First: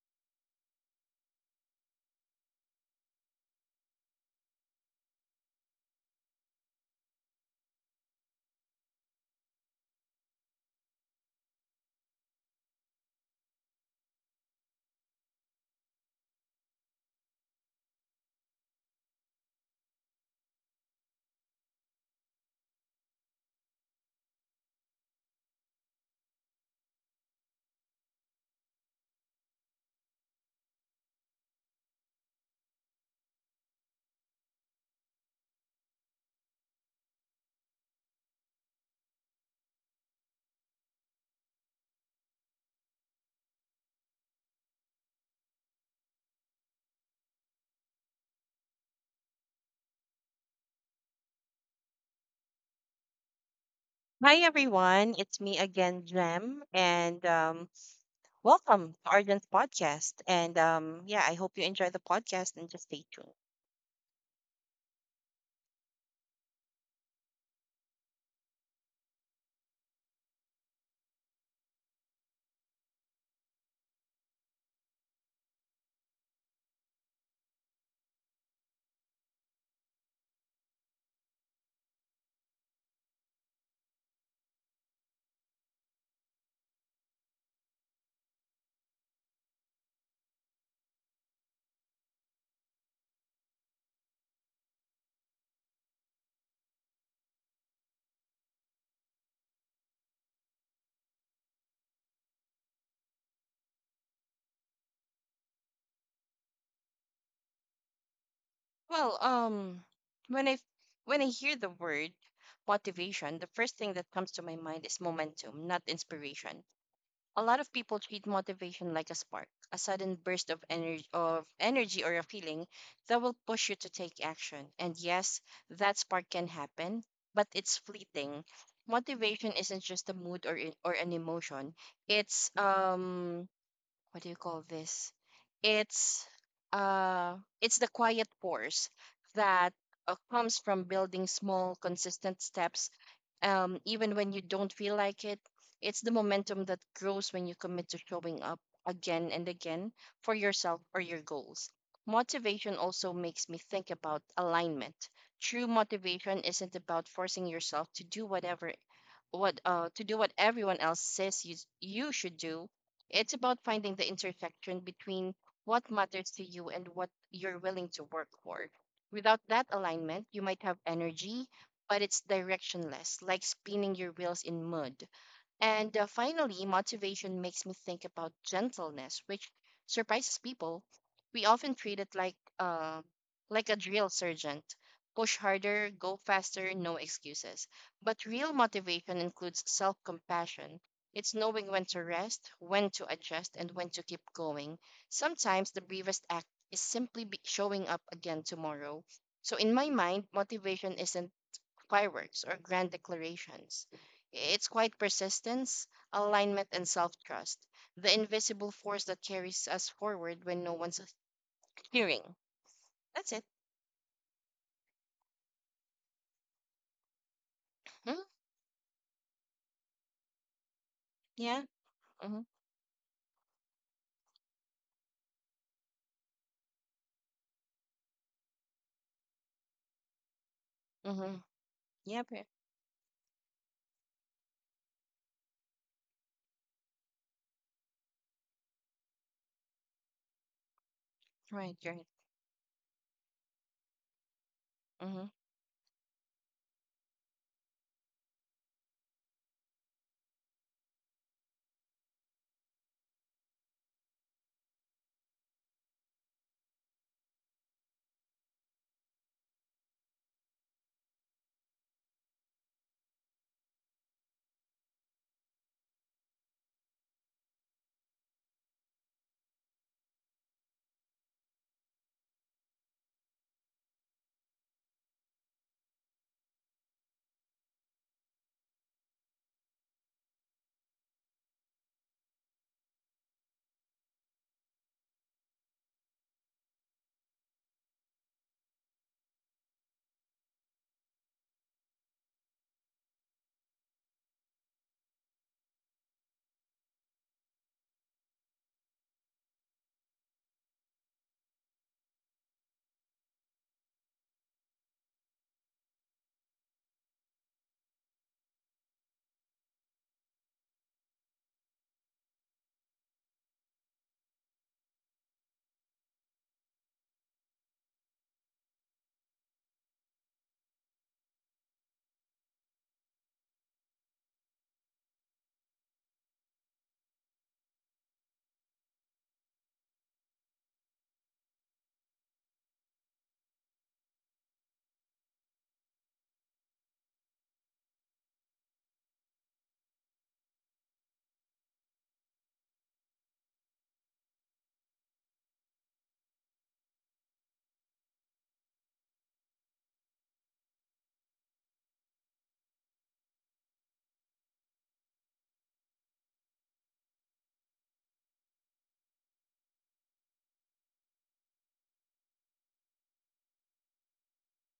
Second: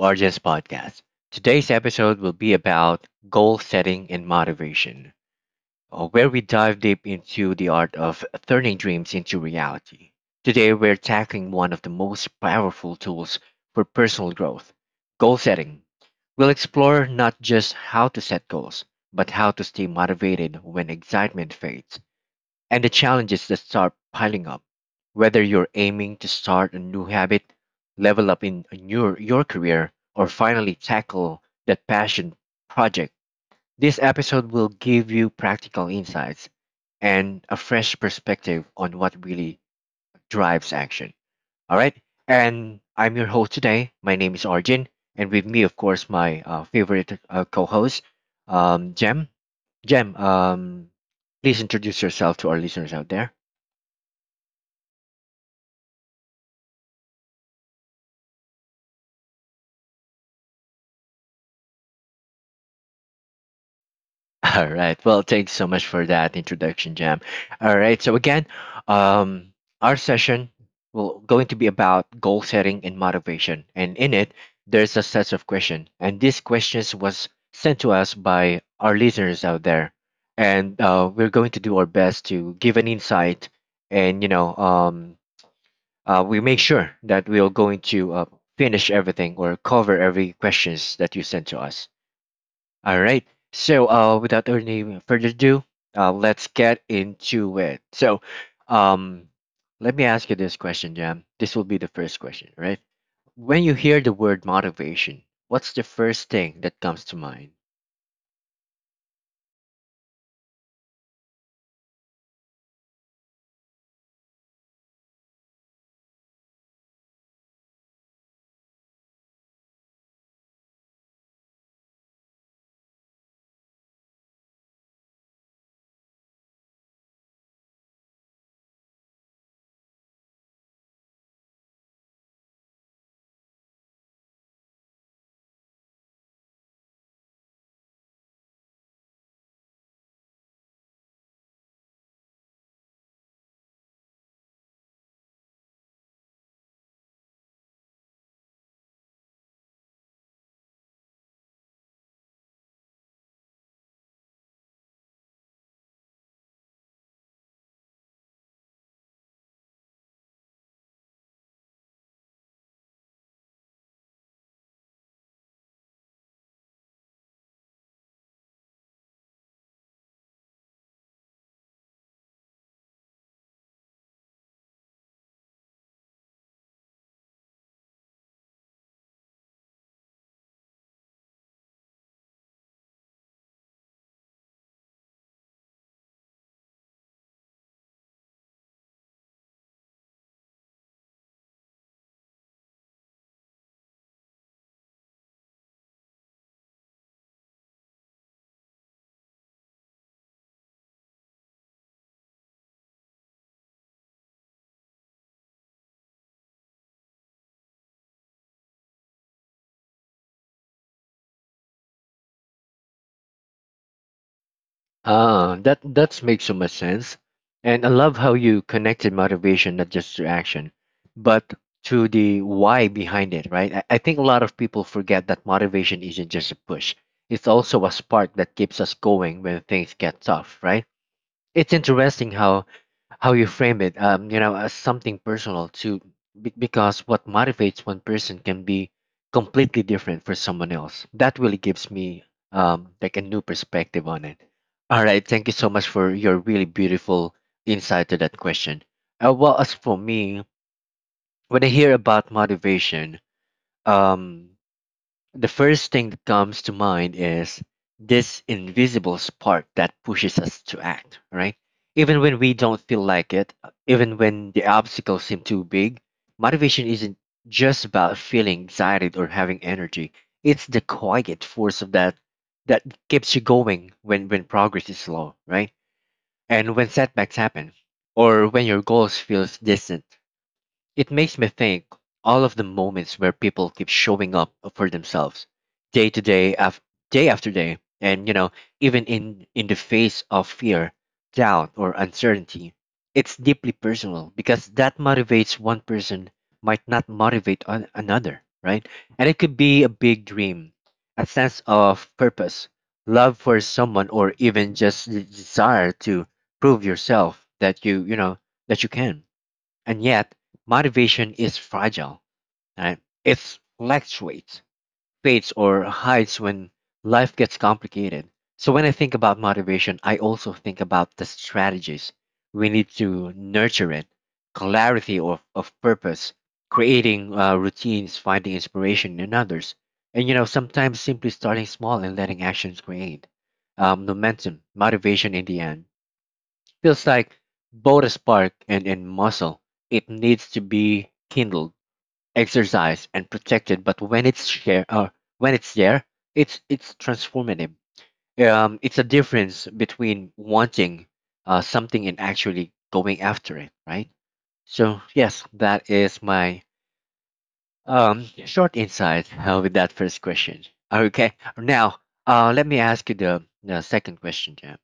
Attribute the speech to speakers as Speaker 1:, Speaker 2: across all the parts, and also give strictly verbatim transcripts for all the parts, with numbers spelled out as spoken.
Speaker 1: R J's podcast. Today's episode will be about goal setting and motivation, uh, where we dive deep into the art of turning dreams into reality. Today, we're tackling one of the most powerful tools for personal growth goal setting. We'll explore not just how to set goals, but how to stay motivated when excitement fades and the challenges that start piling up. Whether you're aiming to start a new habit, level up in your, your career, or finally tackle that passion project, this episode will give you practical insights and a fresh perspective on what really drives action. All right. And I'm your host today. My name is Arjun. And with me, of course, my uh, favorite uh, co host, um, Jem. Jem, um, please introduce yourself to our listeners out there.
Speaker 2: Hi everyone, it's me again, Jem, and um, welcome to Arden's podcast. And um, yeah, I hope you enjoy the podcast and just stay tuned.
Speaker 1: All right. Well, thanks so much for that introduction, Jam. All right. So again, um, our session will going to be about goal setting and motivation, and in it, there's a set of questions, and these questions was sent to us by our listeners out there, and uh, we're going to do our best to give an insight, and you know, um, uh, we make sure that we are going to uh, finish everything or cover every questions that you sent to us. All right. So, uh, without any further ado, uh, let's get into it. So, um, let me ask you this question, Jam. This will be the first question, right? When you hear the word motivation, what's the first thing that comes to mind?
Speaker 2: Well, um, when I when I hear the word motivation, the first thing that comes to my mind is momentum, not inspiration. A lot of people treat motivation like a spark, a sudden burst of energy of energy or a feeling that will push you to take action. And yes, that spark can happen, but it's fleeting. Motivation isn't just a mood or i- or an emotion. It's um what do you call this? It's uh it's the quiet force that uh, comes from building small consistent steps um even when you don't feel like it. It's the momentum that grows when you commit to showing up again and again for yourself or your goals. Motivation also makes me think about alignment. True motivation isn't about forcing yourself to do whatever what uh to do what everyone else says you you should do. It's about finding the intersection between what matters to you and what you're willing to work for. Without that alignment, you might have energy, but it's directionless, like spinning your wheels in mud. And uh, finally, motivation makes me think about gentleness, which surprises people. We often treat it like uh, like a drill sergeant. Push harder, go faster, no excuses. But real motivation includes self compassion. It's knowing when to rest, when to adjust, and when to keep going. Sometimes the bravest act is simply be showing up again tomorrow. So, in my mind, motivation isn't fireworks, or grand declarations. It's quite persistence, alignment, and self trust, the invisible force that carries us forward when no one's hearing. That's it.
Speaker 1: Ah, that that makes so much sense. And I love
Speaker 2: Hmm?
Speaker 1: how you connected motivation not just to action, but
Speaker 2: Yeah.
Speaker 1: to the
Speaker 2: Mm-hmm.
Speaker 1: why behind it, right? I, I think a lot of people forget that motivation isn't just a push. It's also a spark that keeps us going when things get tough, right?
Speaker 2: Mm-hmm.
Speaker 1: It's
Speaker 2: Yep.
Speaker 1: interesting how how you frame it, um, you know, as something personal too, be- because what motivates one person can be completely different for someone else. That really
Speaker 2: Right,
Speaker 1: gives
Speaker 2: right.
Speaker 1: me um, like a new perspective on it. All right,
Speaker 2: Mm-hmm.
Speaker 1: thank you so much for your really beautiful insight to that question. Uh, well, as for me, when I hear about motivation, um, the first thing that comes to mind is this invisible spark that pushes us to act, right? Even when we don't feel like it, even when the obstacles seem too big, motivation isn't just about feeling excited or having energy. It's the quiet force of that that keeps you going when, when progress is slow, right? And when setbacks happen, or when your goals feels distant it makes me think all of the moments where people keep showing up for themselves, day to day, af- day after day, and you know, even in in the face of fear, doubt, or uncertainty. It's deeply personal because that motivates one person might not motivate an- another, right? And it could be a big dream, a sense of purpose, love for someone, or even just the desire to prove yourself that you you know that you can and yet, motivation is fragile. Right? It fluctuates, fades, or hides when life gets complicated. So, when I think about motivation, I also think about the strategies we need to nurture it clarity of, of purpose, creating uh, routines, finding inspiration in others. And, you know, sometimes simply starting small and letting actions create um, momentum, motivation in the end. Feels like both a spark and a muscle. It needs to be kindled, exercised, and protected. But when it's share, uh, when it's there, it's it's transformative. Um, it's a difference between wanting uh, something and actually going after it, right? So yes, that is my um short insight uh, with that first question. Okay, now uh, let me ask you the, the second question, Jam.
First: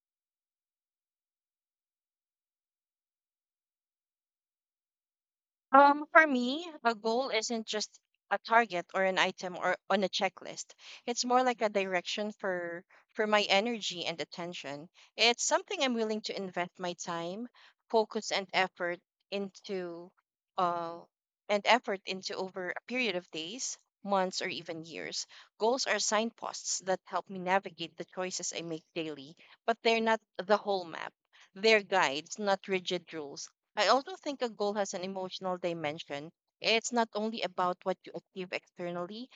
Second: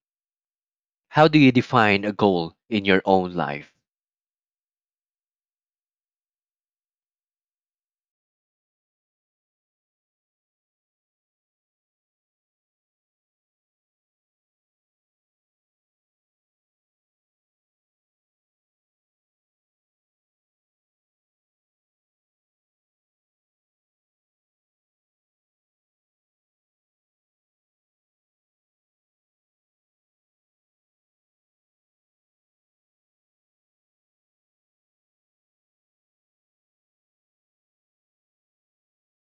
Speaker 1: How do you define a goal in your own life?
Speaker 2: Um, for me, a goal isn't just a target or an item or on a checklist. It's more like a direction for for my energy and attention. It's something I'm willing to invest my time, focus, and effort into, uh, and effort into over a period of days, months, or even years. Goals are signposts that help me navigate the choices I make daily, but they're not the whole map. They're guides, not rigid rules. I also think a goal has an emotional dimension. It's not only about what you achieve externally,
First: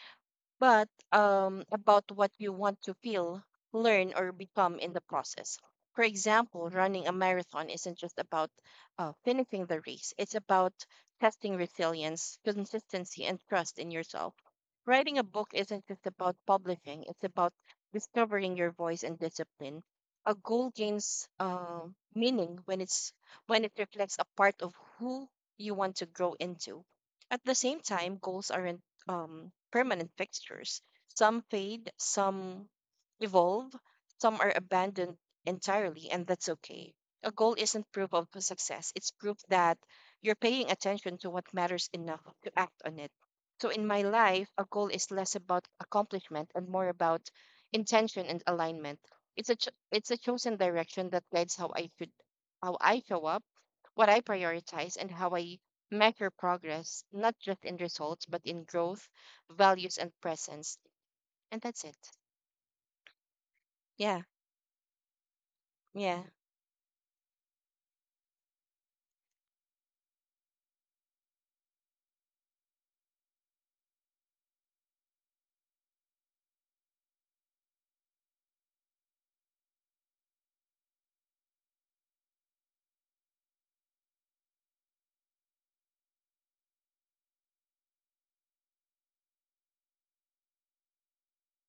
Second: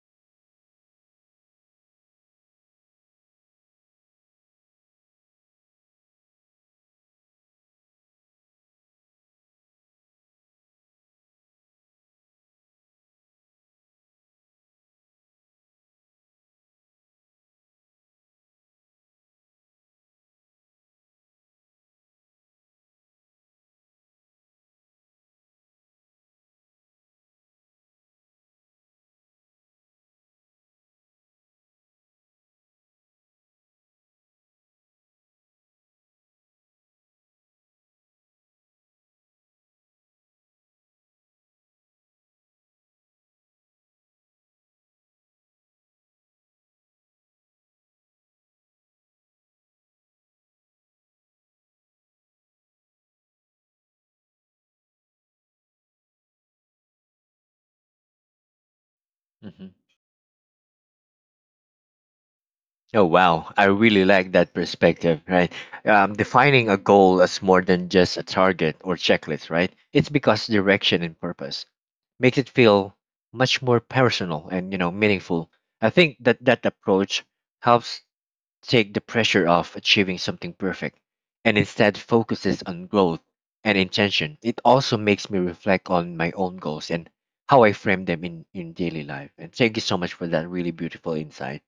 Speaker 2: but um, about what you want to feel, learn, or become in the process. For example, running a marathon isn't just about uh, finishing the race, it's about testing resilience, consistency, and trust in yourself. Writing a book isn't just about publishing, it's about discovering your voice and discipline. A goal gains uh, meaning when it's when it reflects a part of who you want to grow into. At the same time, goals aren't um, permanent fixtures. Some fade, some evolve, some are abandoned entirely, and that's okay. A goal isn't proof of success, it's proof that you're paying attention to what matters enough to act on it. So, in my life, a goal is less about accomplishment and more about intention and alignment. It's a cho- it's a chosen direction that guides how I should how I show up, what I prioritize, and how I measure progress, not just in results, but in growth,
Speaker 1: Mm-hmm.
Speaker 2: values, and presence. And that's it.
Speaker 1: Oh wow, I really
Speaker 2: Yeah,
Speaker 1: like that perspective, right? Um,
Speaker 2: yeah,
Speaker 1: defining a goal as more than just a target or checklist, right? It's because direction and purpose makes it feel much more personal and you know meaningful. I think that that approach helps take the pressure off achieving something perfect and instead focuses on growth and intention. It also makes me reflect on my own goals and how I frame them in, in daily life. And thank you so much for that really beautiful insight.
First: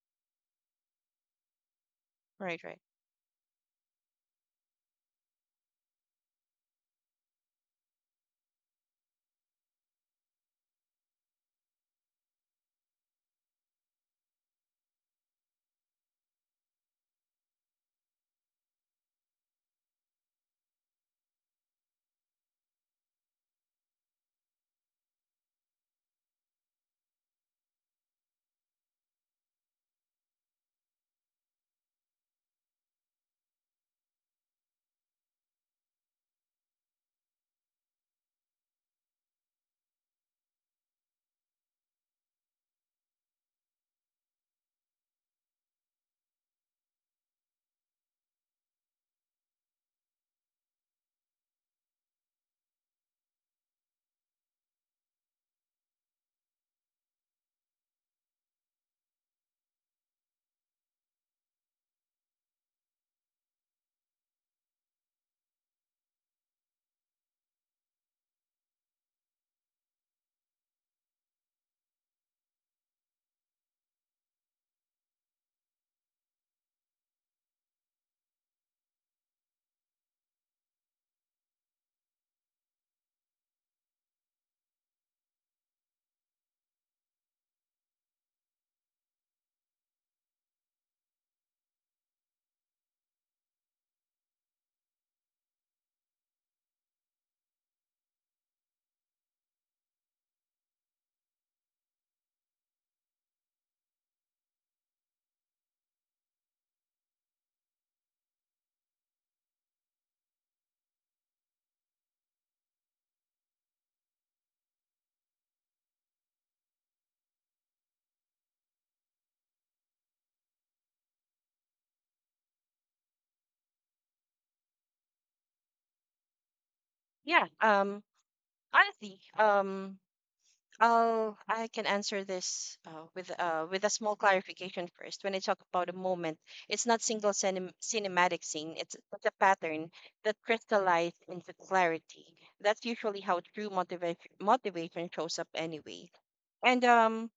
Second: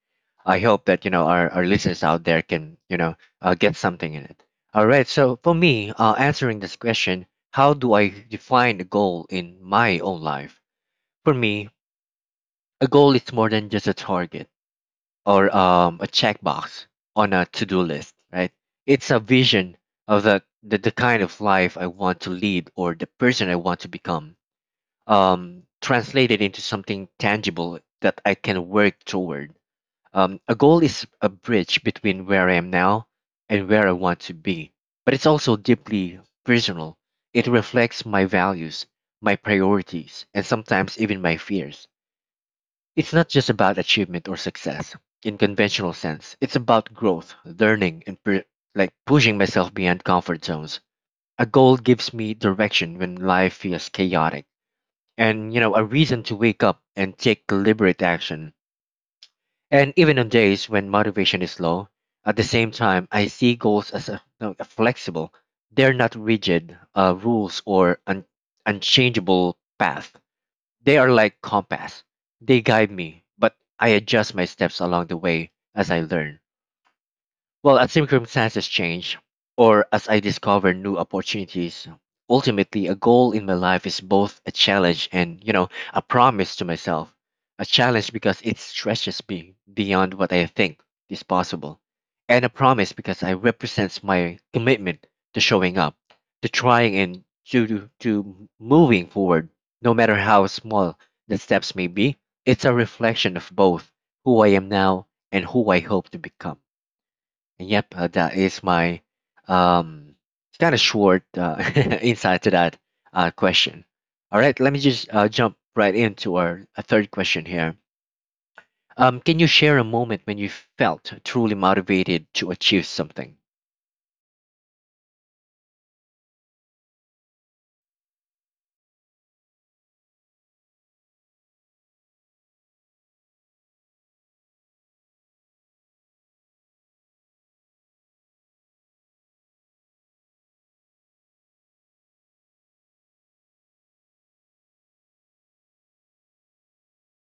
Speaker 1: I hope that you know our, our listeners out there
Speaker 2: right,
Speaker 1: can
Speaker 2: right.
Speaker 1: you know uh, get something in it. All right, so for me, uh, answering this question, how do I define a goal in my own life? For me, a goal is more than just a target or um, a checkbox on a to-do list, right? It's a vision of the, the the kind of life I want to lead or the person I want to become, um, translated into something tangible that I can work toward. Um, a goal is a bridge between where I am now and where I want to be, but it's also deeply personal. It reflects my values, my priorities, and sometimes even my fears. It's not just about achievement or success in conventional sense. It's about growth, learning, and pu- like pushing myself beyond comfort zones. A goal gives me direction when life feels chaotic, and you know a reason to wake up and take deliberate action. And even on days when motivation is low, at the same time, I see goals as a, no, a flexible. They're not rigid uh, rules or an unchangeable path. They are like compass. They guide me, but I adjust my steps along the way as I learn. Well, as circumstances change, or as I discover new opportunities, ultimately a goal in my life is both a challenge and, you know, a promise to myself. A challenge because it stretches me beyond what I think is possible, and a promise because I represents my commitment to showing up, to trying and to to to moving forward, no matter how small the steps may be. It's a reflection of both who I am now and who I hope to become. Yep, uh, that is my um, kind of short uh, insight to that uh, question. All right, let me just uh, jump right into our uh, third question here. Um, can you share a moment when you felt truly motivated to achieve something?
Speaker 2: Yeah. Um, honestly, um, I'll I can answer this uh, with uh with a small clarification first. When I talk about a moment, it's not single cinem cinematic scene. It's it's a pattern that crystallized into clarity. That's usually how true motivation motivation shows up anyway. And um,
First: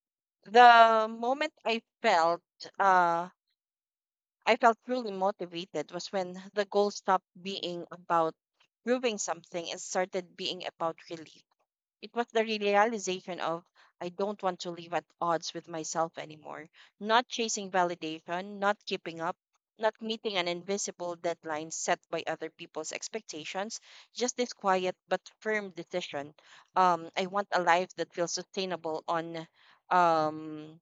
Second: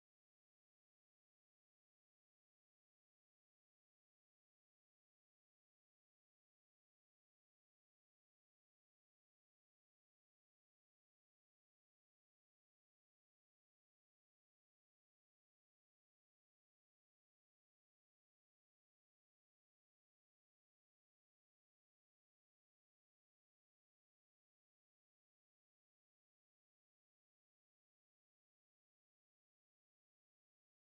Speaker 2: the moment I felt uh, I felt really motivated was when the goal stopped being about proving something and started being about relief. It was the realization of I don't want to live at odds with myself anymore, not chasing validation, not keeping up, not meeting an invisible deadline set by other people's expectations, just this quiet but firm decision. Um, I want a life that feels sustainable on um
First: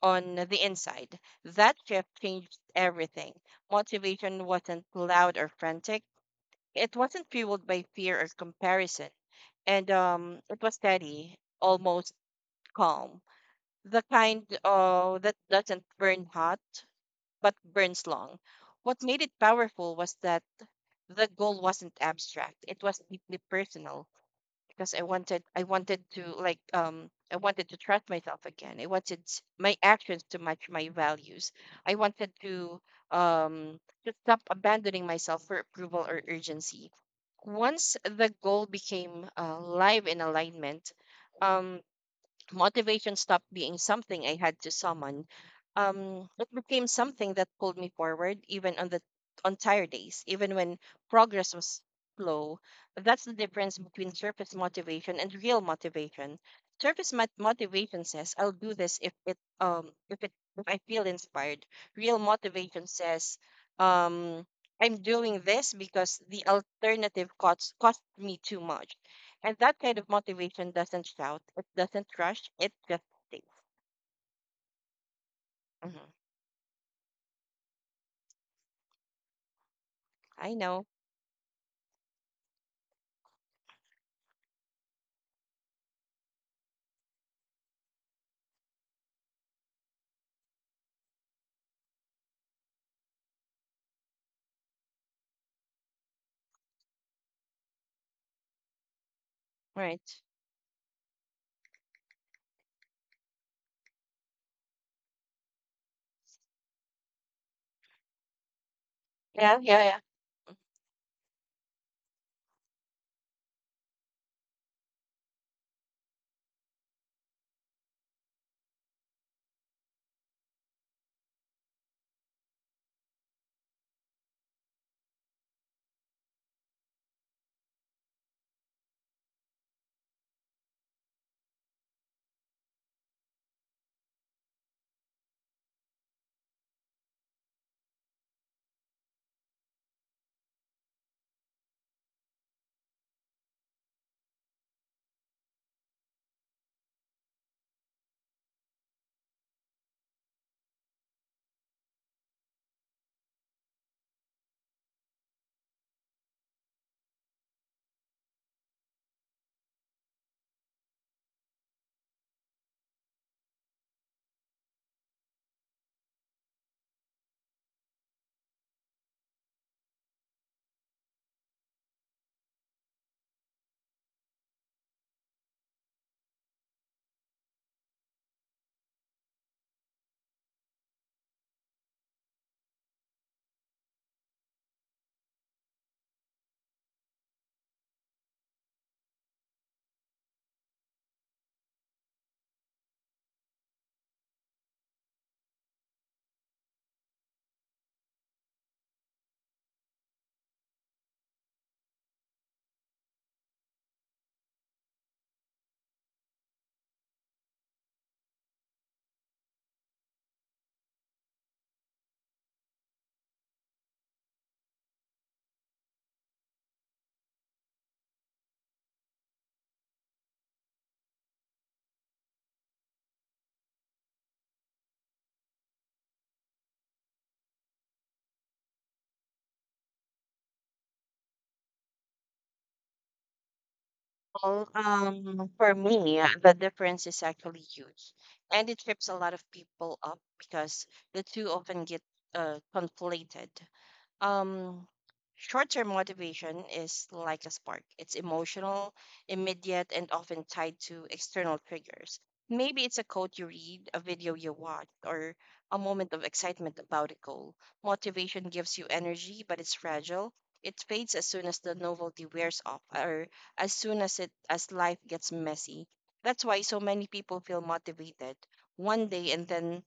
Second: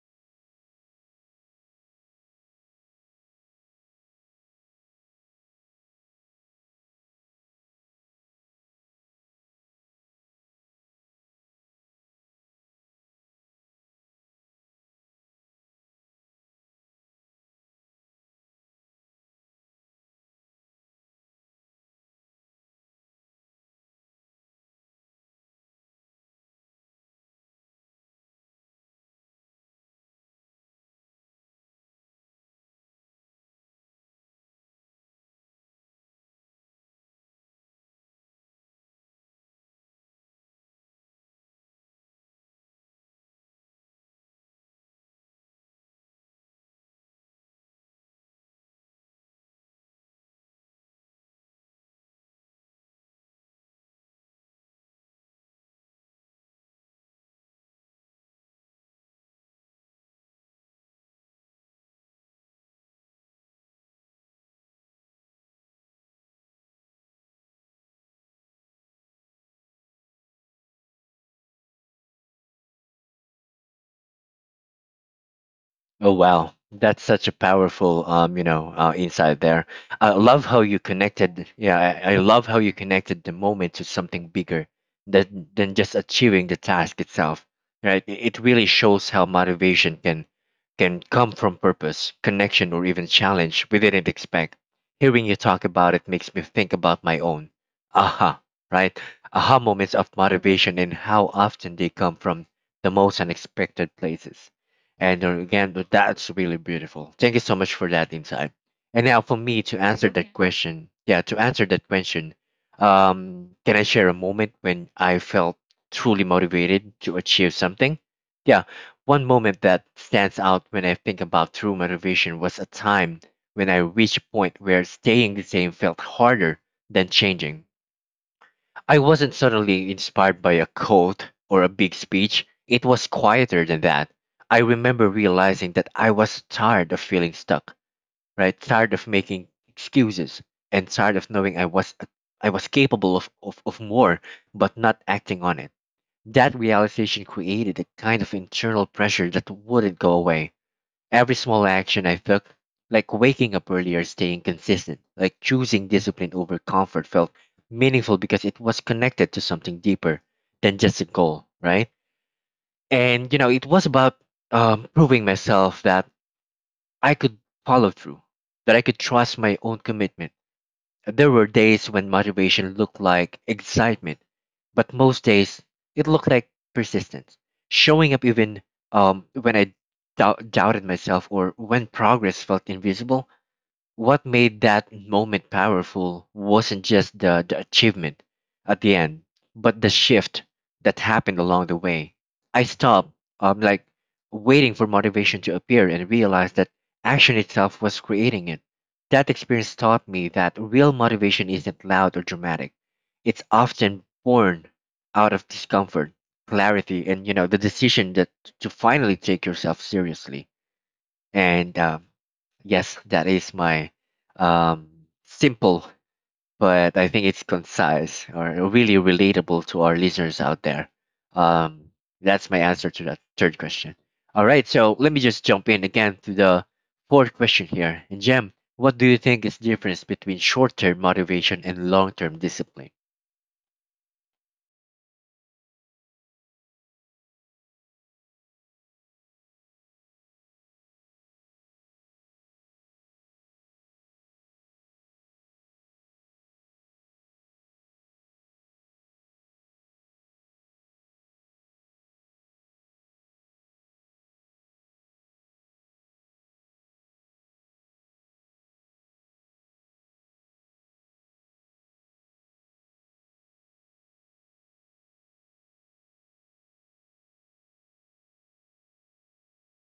Speaker 2: on the inside. That shift changed everything. Motivation wasn't loud or frantic, it wasn't fueled by fear or comparison, and um, it was steady, almost calm. The kind uh, that doesn't burn hot, but burns long. What made it powerful was that the goal wasn't abstract, it was deeply personal because I wanted I wanted to like um I wanted to trust myself again. I wanted s- my actions to match my values. I wanted to um to stop abandoning myself for approval or urgency. Once the goal became uh, live in alignment, um, motivation stopped being something I had to summon. Um, it became something that pulled me forward, even on the on tired days, even when progress was slow. That's the difference between surface motivation and real motivation. Surface mot- motivation says, "I'll do this if it um if it if I feel inspired." Real motivation says, um, "I'm doing this because the alternative cost cost me too much." And that kind of motivation doesn't shout, it doesn't rush, it just stays. Mhm.
Speaker 1: Oh wow, that's such a powerful um, you know, uh, insight there. I love
Speaker 2: I
Speaker 1: how you
Speaker 2: know,
Speaker 1: connected. Yeah, I, I love how you connected the moment to something bigger than than just achieving the task itself. Right? It it really shows how motivation can can come from purpose, connection, or even challenge we didn't expect. Hearing you talk about it makes me think about my own aha, right? Aha moments of
Speaker 2: right?
Speaker 1: motivation and how often they come from the most unexpected places. And uh, again, but that's really beautiful. Thank you so much for that insight. And now for
Speaker 2: Yeah,
Speaker 1: me to
Speaker 2: yeah, yeah.
Speaker 1: answer that question, yeah, to answer that question, um, can I share a moment when I felt truly motivated to achieve something? Yeah, one moment that stands out when I think about true motivation was a time when I reached a point where staying the same felt harder than changing. I wasn't suddenly inspired by a quote or a big speech. It was quieter than that. I remember realizing that I was tired of feeling stuck, right? Tired of making excuses and tired of knowing I was I was capable of, of, of more but not acting on it. That realization created a kind of internal pressure that wouldn't go away. Every small action I took, like waking up earlier, staying consistent, like choosing discipline over comfort, felt meaningful because it was connected to something deeper than just a goal, right? And, you know, it was about um, proving myself that I could follow through, that I could trust my own commitment there were days when motivation looked like excitement, but most days it looked like persistence, showing up even um, when I dou- doubted myself or when progress felt invisible. What made that moment powerful wasn't just the, the achievement at the end, but the shift that happened along the way. I stopped, um, like waiting for motivation to appear and realized that action itself was creating it. That experience taught me that real motivation isn't loud or dramatic. It's often born out of discomfort, clarity, and you know the decision that to finally take yourself seriously. And um, yes, that is my um, simple, but I think it's concise or really relatable to our listeners out there. Um, that's my answer to that third question. All right, so let me just jump in again to the fourth question here. And Jem, what do you think is difference between short-term motivation and long-term discipline?
Speaker 2: Well, um, for me, uh, the difference is actually huge, and it trips a lot of people up because the two often get uh conflated. Um, short-term motivation is like a spark. It's emotional, immediate, and often tied to external triggers. Maybe it's a quote you read, a video you watch, or a moment of excitement about a goal. Motivation gives you energy, but it's fragile. It fades as soon as the novelty wears off, or as soon as it as life gets messy. That's why so many people feel motivated one day and then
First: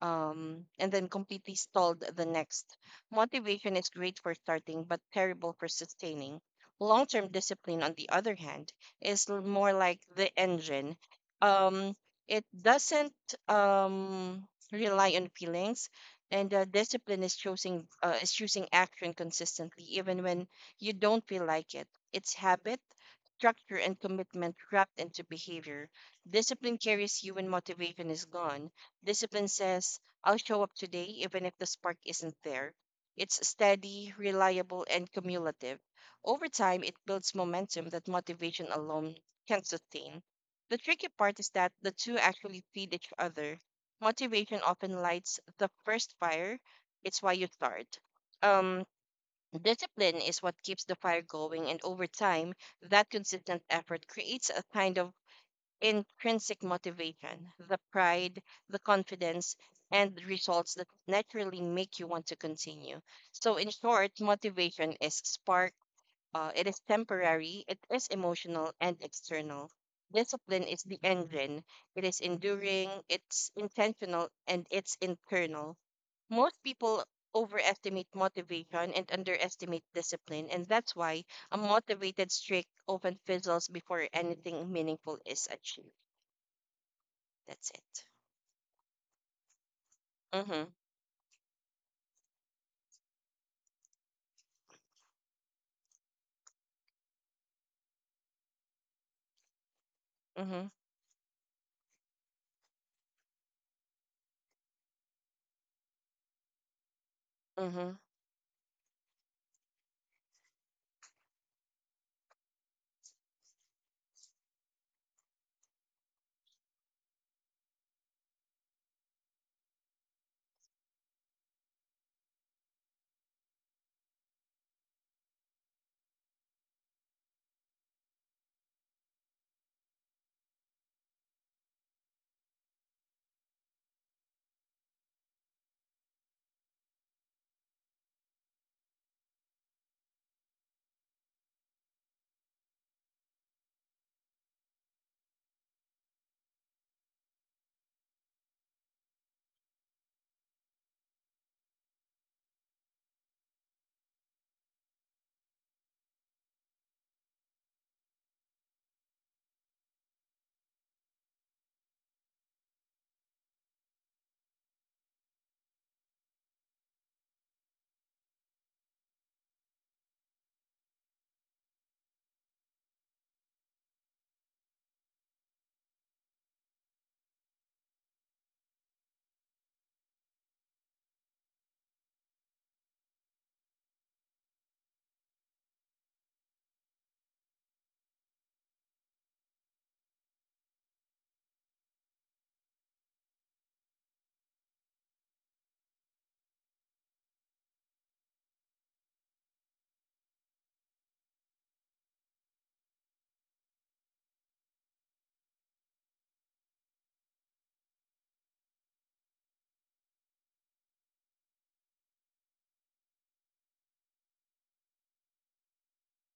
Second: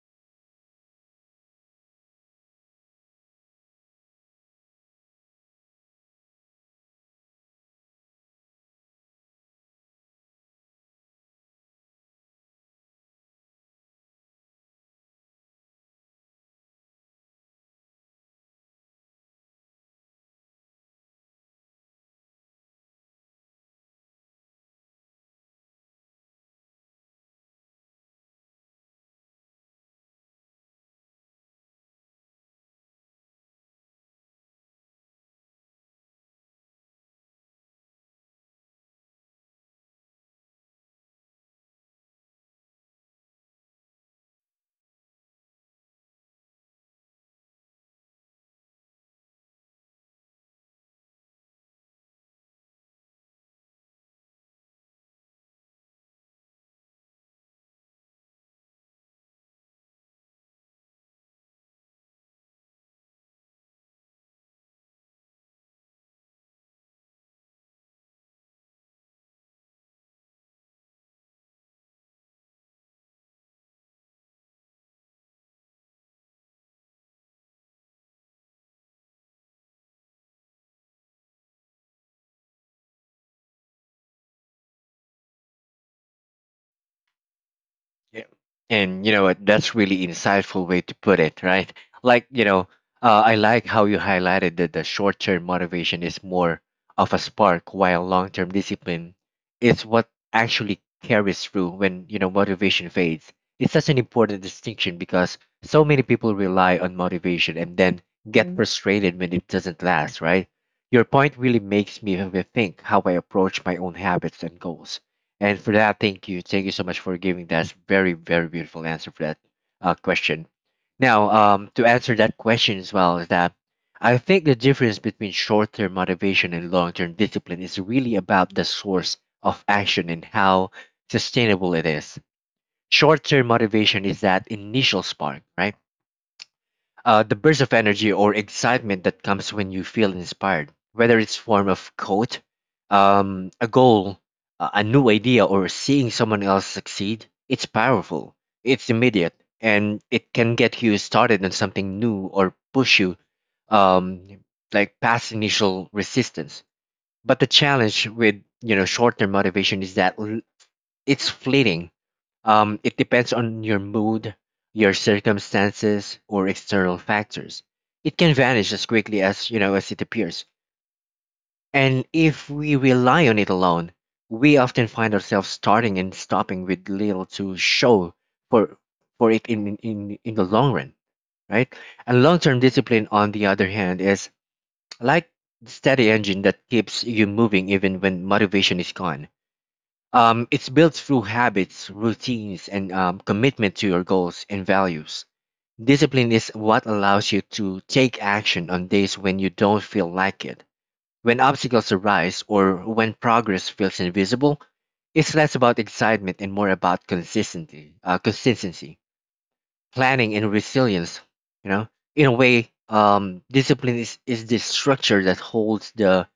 Speaker 2: um, and then completely stalled the next. Motivation is great for starting, but terrible for sustaining. Long term discipline, on the other hand, is l- more like the engine. Um, it doesn't um, rely on feelings, and uh, discipline is choosing uh, is choosing action consistently, even when you don't feel like it. It's habit, structure, and commitment wrapped into behavior. Discipline carries you when motivation is gone. Discipline says, I'll show up today even if the spark isn't there. It's steady, reliable, and cumulative. Over time, it builds momentum that motivation alone can sustain. The tricky part is that the two actually feed each other. Motivation often lights the first fire, it's why you start. Um, discipline is what keeps the fire going, and over time, that consistent effort creates a kind of intrinsic motivation, the pride, the confidence, and results that naturally make you want to continue. So, in short, motivation is spark, uh, it is temporary, it is emotional and external. Discipline is the engine, it is enduring, it's intentional, and it's internal. Most people overestimate motivation and underestimate discipline, and that's why a motivated streak often fizzles before anything meaningful is achieved. That's it.
Speaker 1: Yeah. And you know what? That's really insightful
Speaker 2: Mm-hmm.
Speaker 1: way to put it, right? Like you know, uh, I like how you highlighted that the short-term motivation is more of a spark, while long-term discipline is what
Speaker 2: Mm-hmm.
Speaker 1: actually carries through when you know motivation fades. It's such an important distinction because so many people rely on motivation and
Speaker 2: Mm-hmm.
Speaker 1: then get Mhm. frustrated when it doesn't last, right? Your point really makes me rethink how I approach my own habits and goals. And for that, thank you. Thank you so much for giving that very, very beautiful answer for that uh, question. Now, um, to answer that question as well, is that I think the difference between short term motivation and long term discipline is really about the source of action and how sustainable it is. Short term motivation is that initial spark, right? Uh, the burst of energy or excitement that comes when you feel inspired, whether it's form of quote, um, a goal, a a new idea, or seeing someone else succeed, it's powerful, it's immediate, and it can get you started on something new or push you um, like past initial resistance. But the challenge with you know short-term motivation is that it's fleeting. Um, it depends on your mood, your circumstances, or external factors. It can vanish as quickly as you know as it appears. And if we rely on it alone, we often find ourselves starting and stopping with little to show for for it in in in the long run, right? And long-term discipline, on the other hand, is like the steady engine that keeps you moving even when motivation is gone. Um, it's built through habits, routines, and um, commitment to your goals and values. Discipline is what allows you to take action on days when you don't feel like it. When obstacles arise or when progress feels invisible, it's less about excitement and more about consistency, uh, consistency, planning, and resilience. You know, in a way, um, discipline is, is the structure that holds the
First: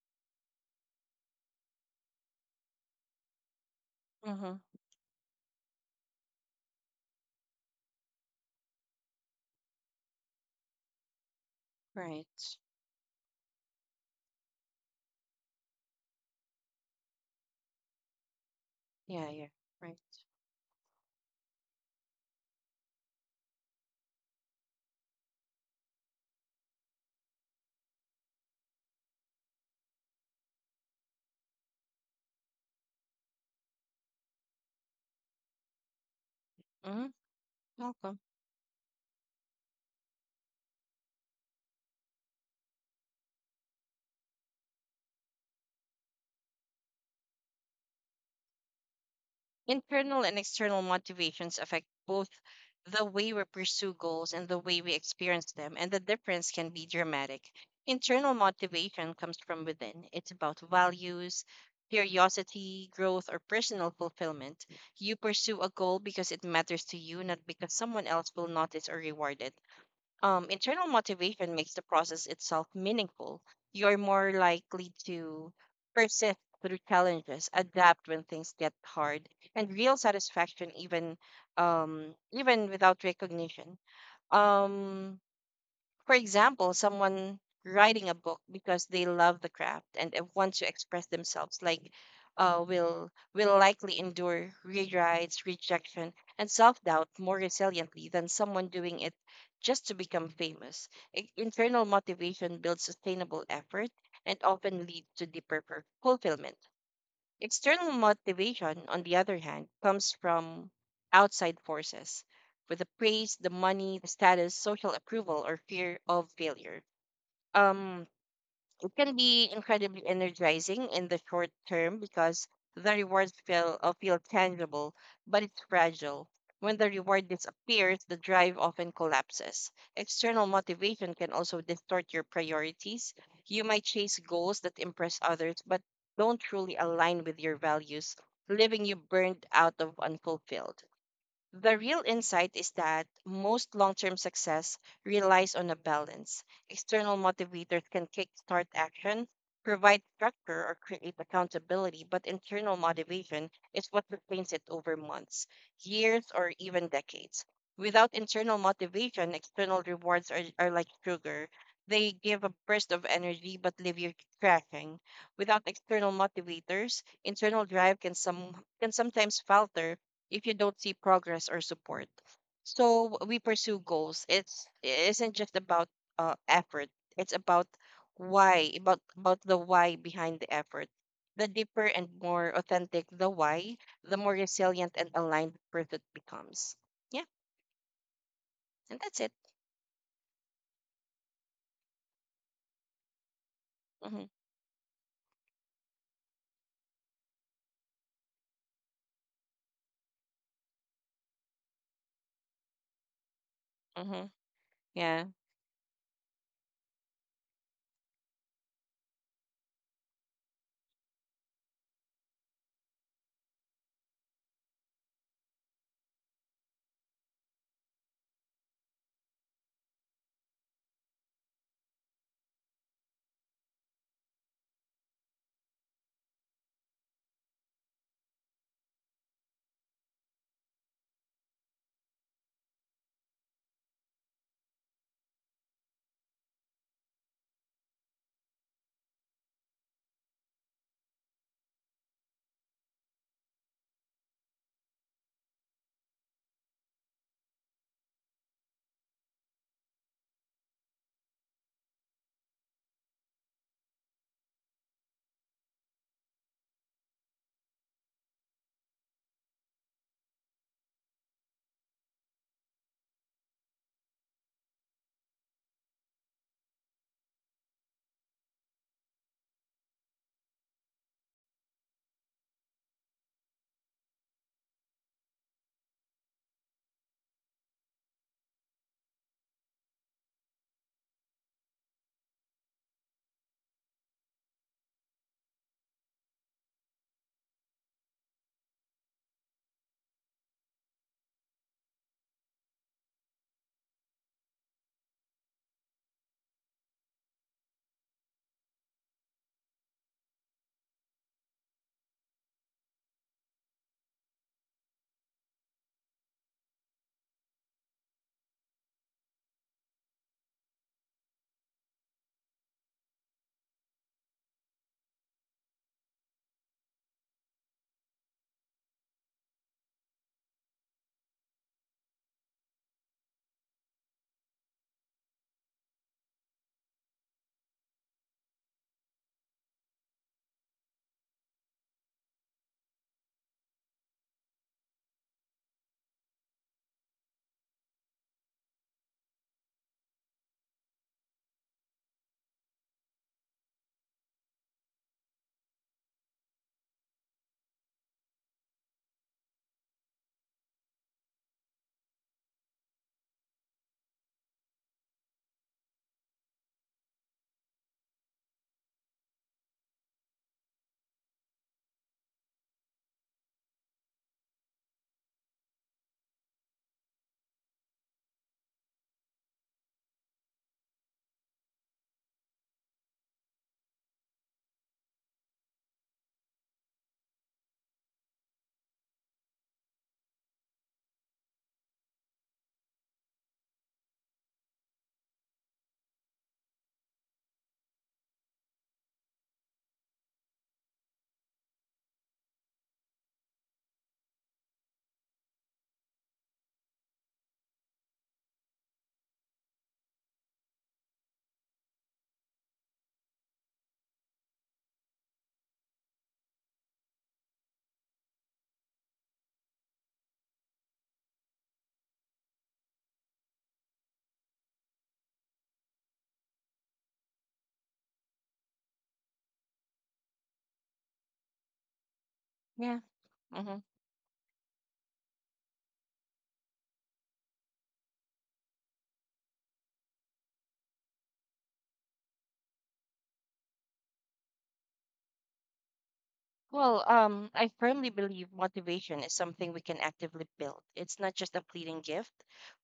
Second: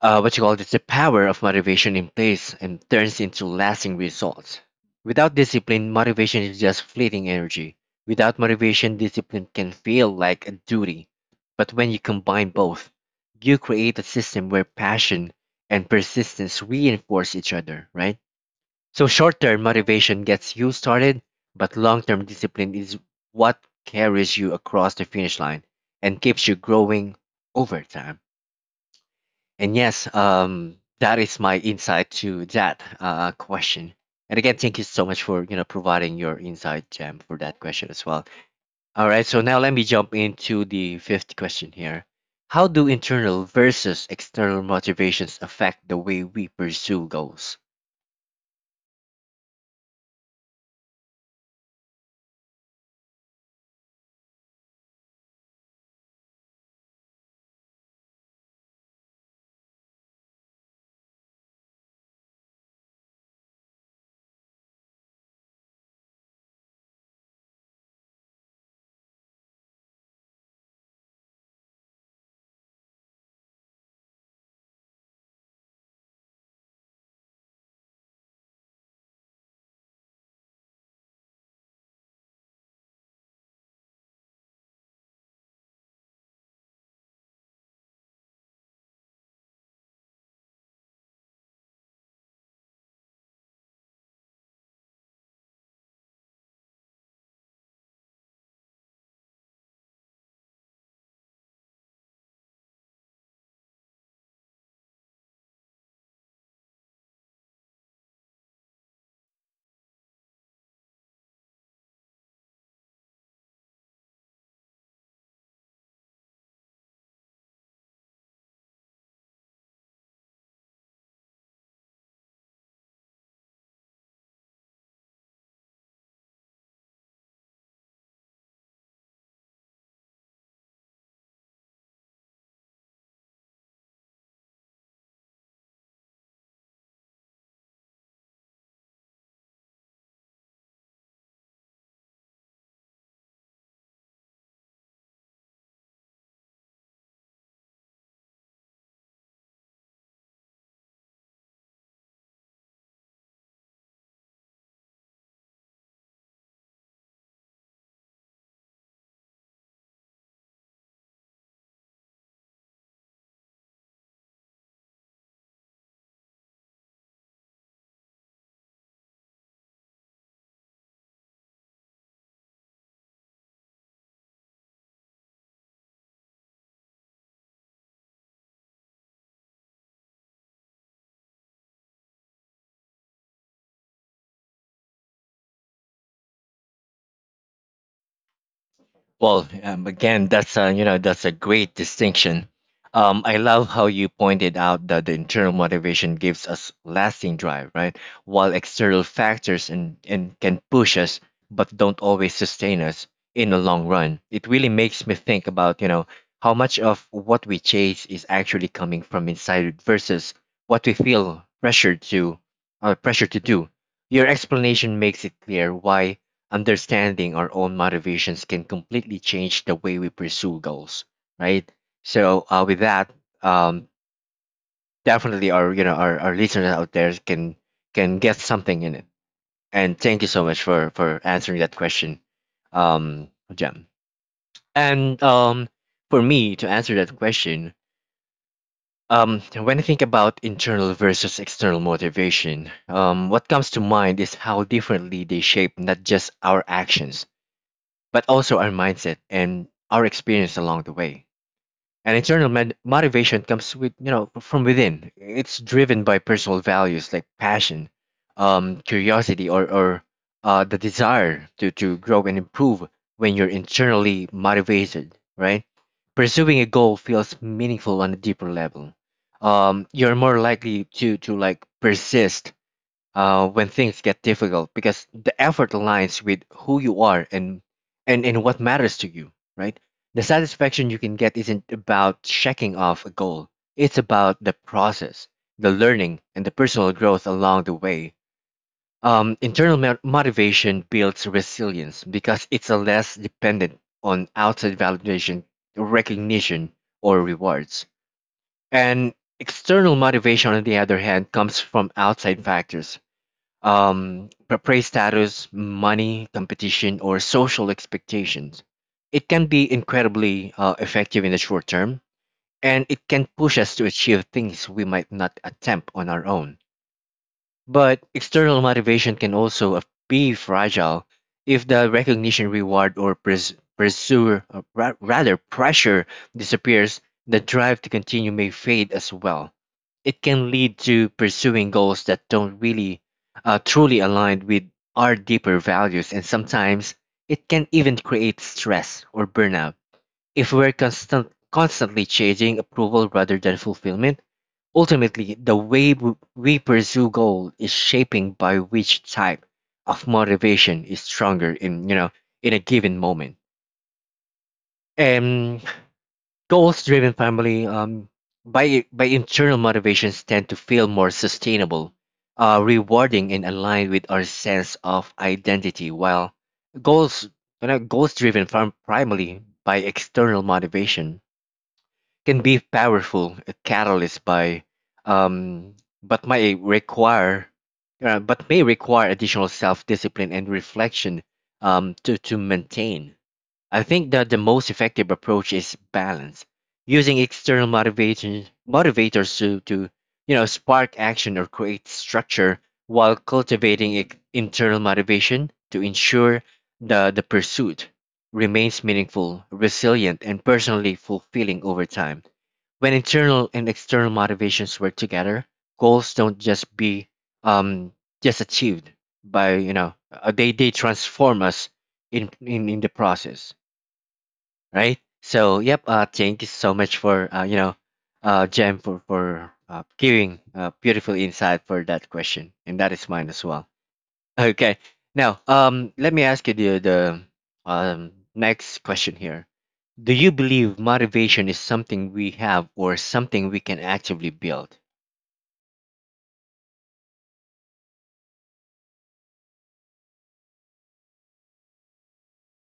Speaker 1: uh, what you call this, the power of motivation in place and turns into lasting
Speaker 2: Mm-hmm.
Speaker 1: results. Without discipline, motivation is just fleeting energy. Without motivation, discipline can feel like a duty. But when you
Speaker 2: Right.
Speaker 1: combine both, you create a system where passion and persistence reinforce each other, right? So
Speaker 2: Yeah,
Speaker 1: short
Speaker 2: yeah.
Speaker 1: term
Speaker 2: Right.
Speaker 1: motivation gets you started, but long term discipline is what carries you across the finish line and keeps you growing over time. And yes, um, that is my insight to that uh, question. And again, thank you so much for you know providing your insight,
Speaker 2: Mm-hmm.
Speaker 1: Jam, for that question as
Speaker 2: Welcome.
Speaker 1: well. All right, so now let me jump into the fifth question here. How do internal versus external motivations affect the way we pursue goals?
Speaker 2: Internal and external motivations affect both the way we pursue goals and the way we experience them, and the difference can be dramatic. Internal motivation comes from within. It's about values, curiosity, growth, or personal fulfillment. You pursue a goal because it matters to you, not because someone else will notice or reward it. Um, internal motivation makes the process itself meaningful. You're more likely to persist through challenges, adapt when things get hard, and real satisfaction even um, even without recognition. Um, for example, someone writing a book because they love the craft and uh, want to express themselves, like uh, will will likely endure rewrites, rejection, and self doubt more resiliently than someone doing it just to become famous. I- Internal motivation builds sustainable effort and often leads to deeper fur- fulfillment. External motivation, on the other hand, comes from outside forces, with the praise, the money, the status, social approval, or fear of failure. Um, it can be incredibly energizing in the short term because the rewards feel uh, feel tangible, but it's fragile. When the reward disappears, the drive often collapses. External motivation can also distort your priorities. You might chase goals that impress others but don't truly align with your values, leaving you burned out of unfulfilled. The real insight is that most long term success relies on a balance. External motivators can kickstart action, provide structure, or create accountability, but internal motivation is what sustains it over months, years, or even decades. Without internal motivation, external rewards are, are like sugar. They give a burst of energy but leave you crashing. Without external motivators, internal drive can some can sometimes falter if you don't see progress or support. So w- we pursue goals. It's it isn't just about uh, effort. It's about why, about about the why behind the effort. The deeper and more authentic the why, the more resilient and aligned the pursuit becomes. Yeah, and that's it.
Speaker 1: Well, um, again, that's a, you know that's a great distinction. Um, I love how you
Speaker 2: Mm-hmm.
Speaker 1: pointed out that the internal motivation gives us lasting drive, right? While external factors and, and can push us, but don't always sustain us in the long run.
Speaker 2: Mm-hmm.
Speaker 1: It really makes me
Speaker 2: Yeah.
Speaker 1: think about you know how much of what we chase is actually coming from inside versus what we feel pressured to, uh, pressure to do. Your explanation makes it clear why understanding our own motivations can completely change the way we pursue goals, right? So uh, with that, um, definitely our you know our, our listeners out there can can get something in it, and thank you so much for for answering that question, um Jem. And um for me to answer that question, um when I think about internal versus external motivation, um what comes to mind is how differently they shape not just our actions but also our mindset and our experience along the way. And internal med- motivation comes with you know from within. It's driven by personal values like passion, um, curiosity, or or uh, the desire to to grow and improve. When you're internally motivated, right? Pursuing a goal feels meaningful on a deeper level. Um, you're more likely to to like persist uh, when things get difficult because the effort aligns with who you are and and and what matters to you, right? The satisfaction you can get isn't about checking off a goal, it's about the process, the learning, and the personal growth along the way. Um, internal mo- motivation builds resilience because it's a less dependent on outside validation, recognition, or rewards. And external motivation, on the other hand, comes from outside factors, um, p- praise, status, money, competition, or social expectations. It can be incredibly uh, effective in the short term, and it can push us to achieve things we might not attempt on our own. But external motivation can also be fragile if the recognition, reward, or pres- pursue, or ra- rather pressure disappears. The drive to continue may fade as well. It can lead to pursuing goals that don't really uh, truly align with our deeper values, and sometimes it can even create stress or burnout. If we're constant, constantly chasing approval rather than fulfillment, ultimately the way w- we pursue goal is shaping by which type of motivation is stronger in you know in a given moment. And goals driven family, um, by by internal motivations tend to feel more sustainable, uh, rewarding, and aligned with our sense of identity, while goals, you know, goals driven from primarily by external motivation can be powerful a catalyst by um, but may require uh, but may require additional self-discipline and reflection um, to, to maintain. I think that the most effective approach is balance, using external motivation, motivators to, to you know spark action or create structure while cultivating ex- internal motivation to ensure the, the pursuit remains meaningful, resilient, and personally fulfilling over time. When internal and external motivations work together, goals don't just be um just achieved by you know uh, they they transform us in in in the process, right? So yep, uh, thank you so much for uh, you know uh Jem for for uh, giving a beautiful insight for that question, and
Speaker 2: Yeah.
Speaker 1: that is mine as well.
Speaker 2: Mm-hmm.
Speaker 1: Okay. Now, um, let me ask you the the um, next question here. Do you believe motivation is something we have or something we can actively build?
Speaker 2: Well, um, I firmly believe motivation is something we can actively build. It's not just a fleeting gift.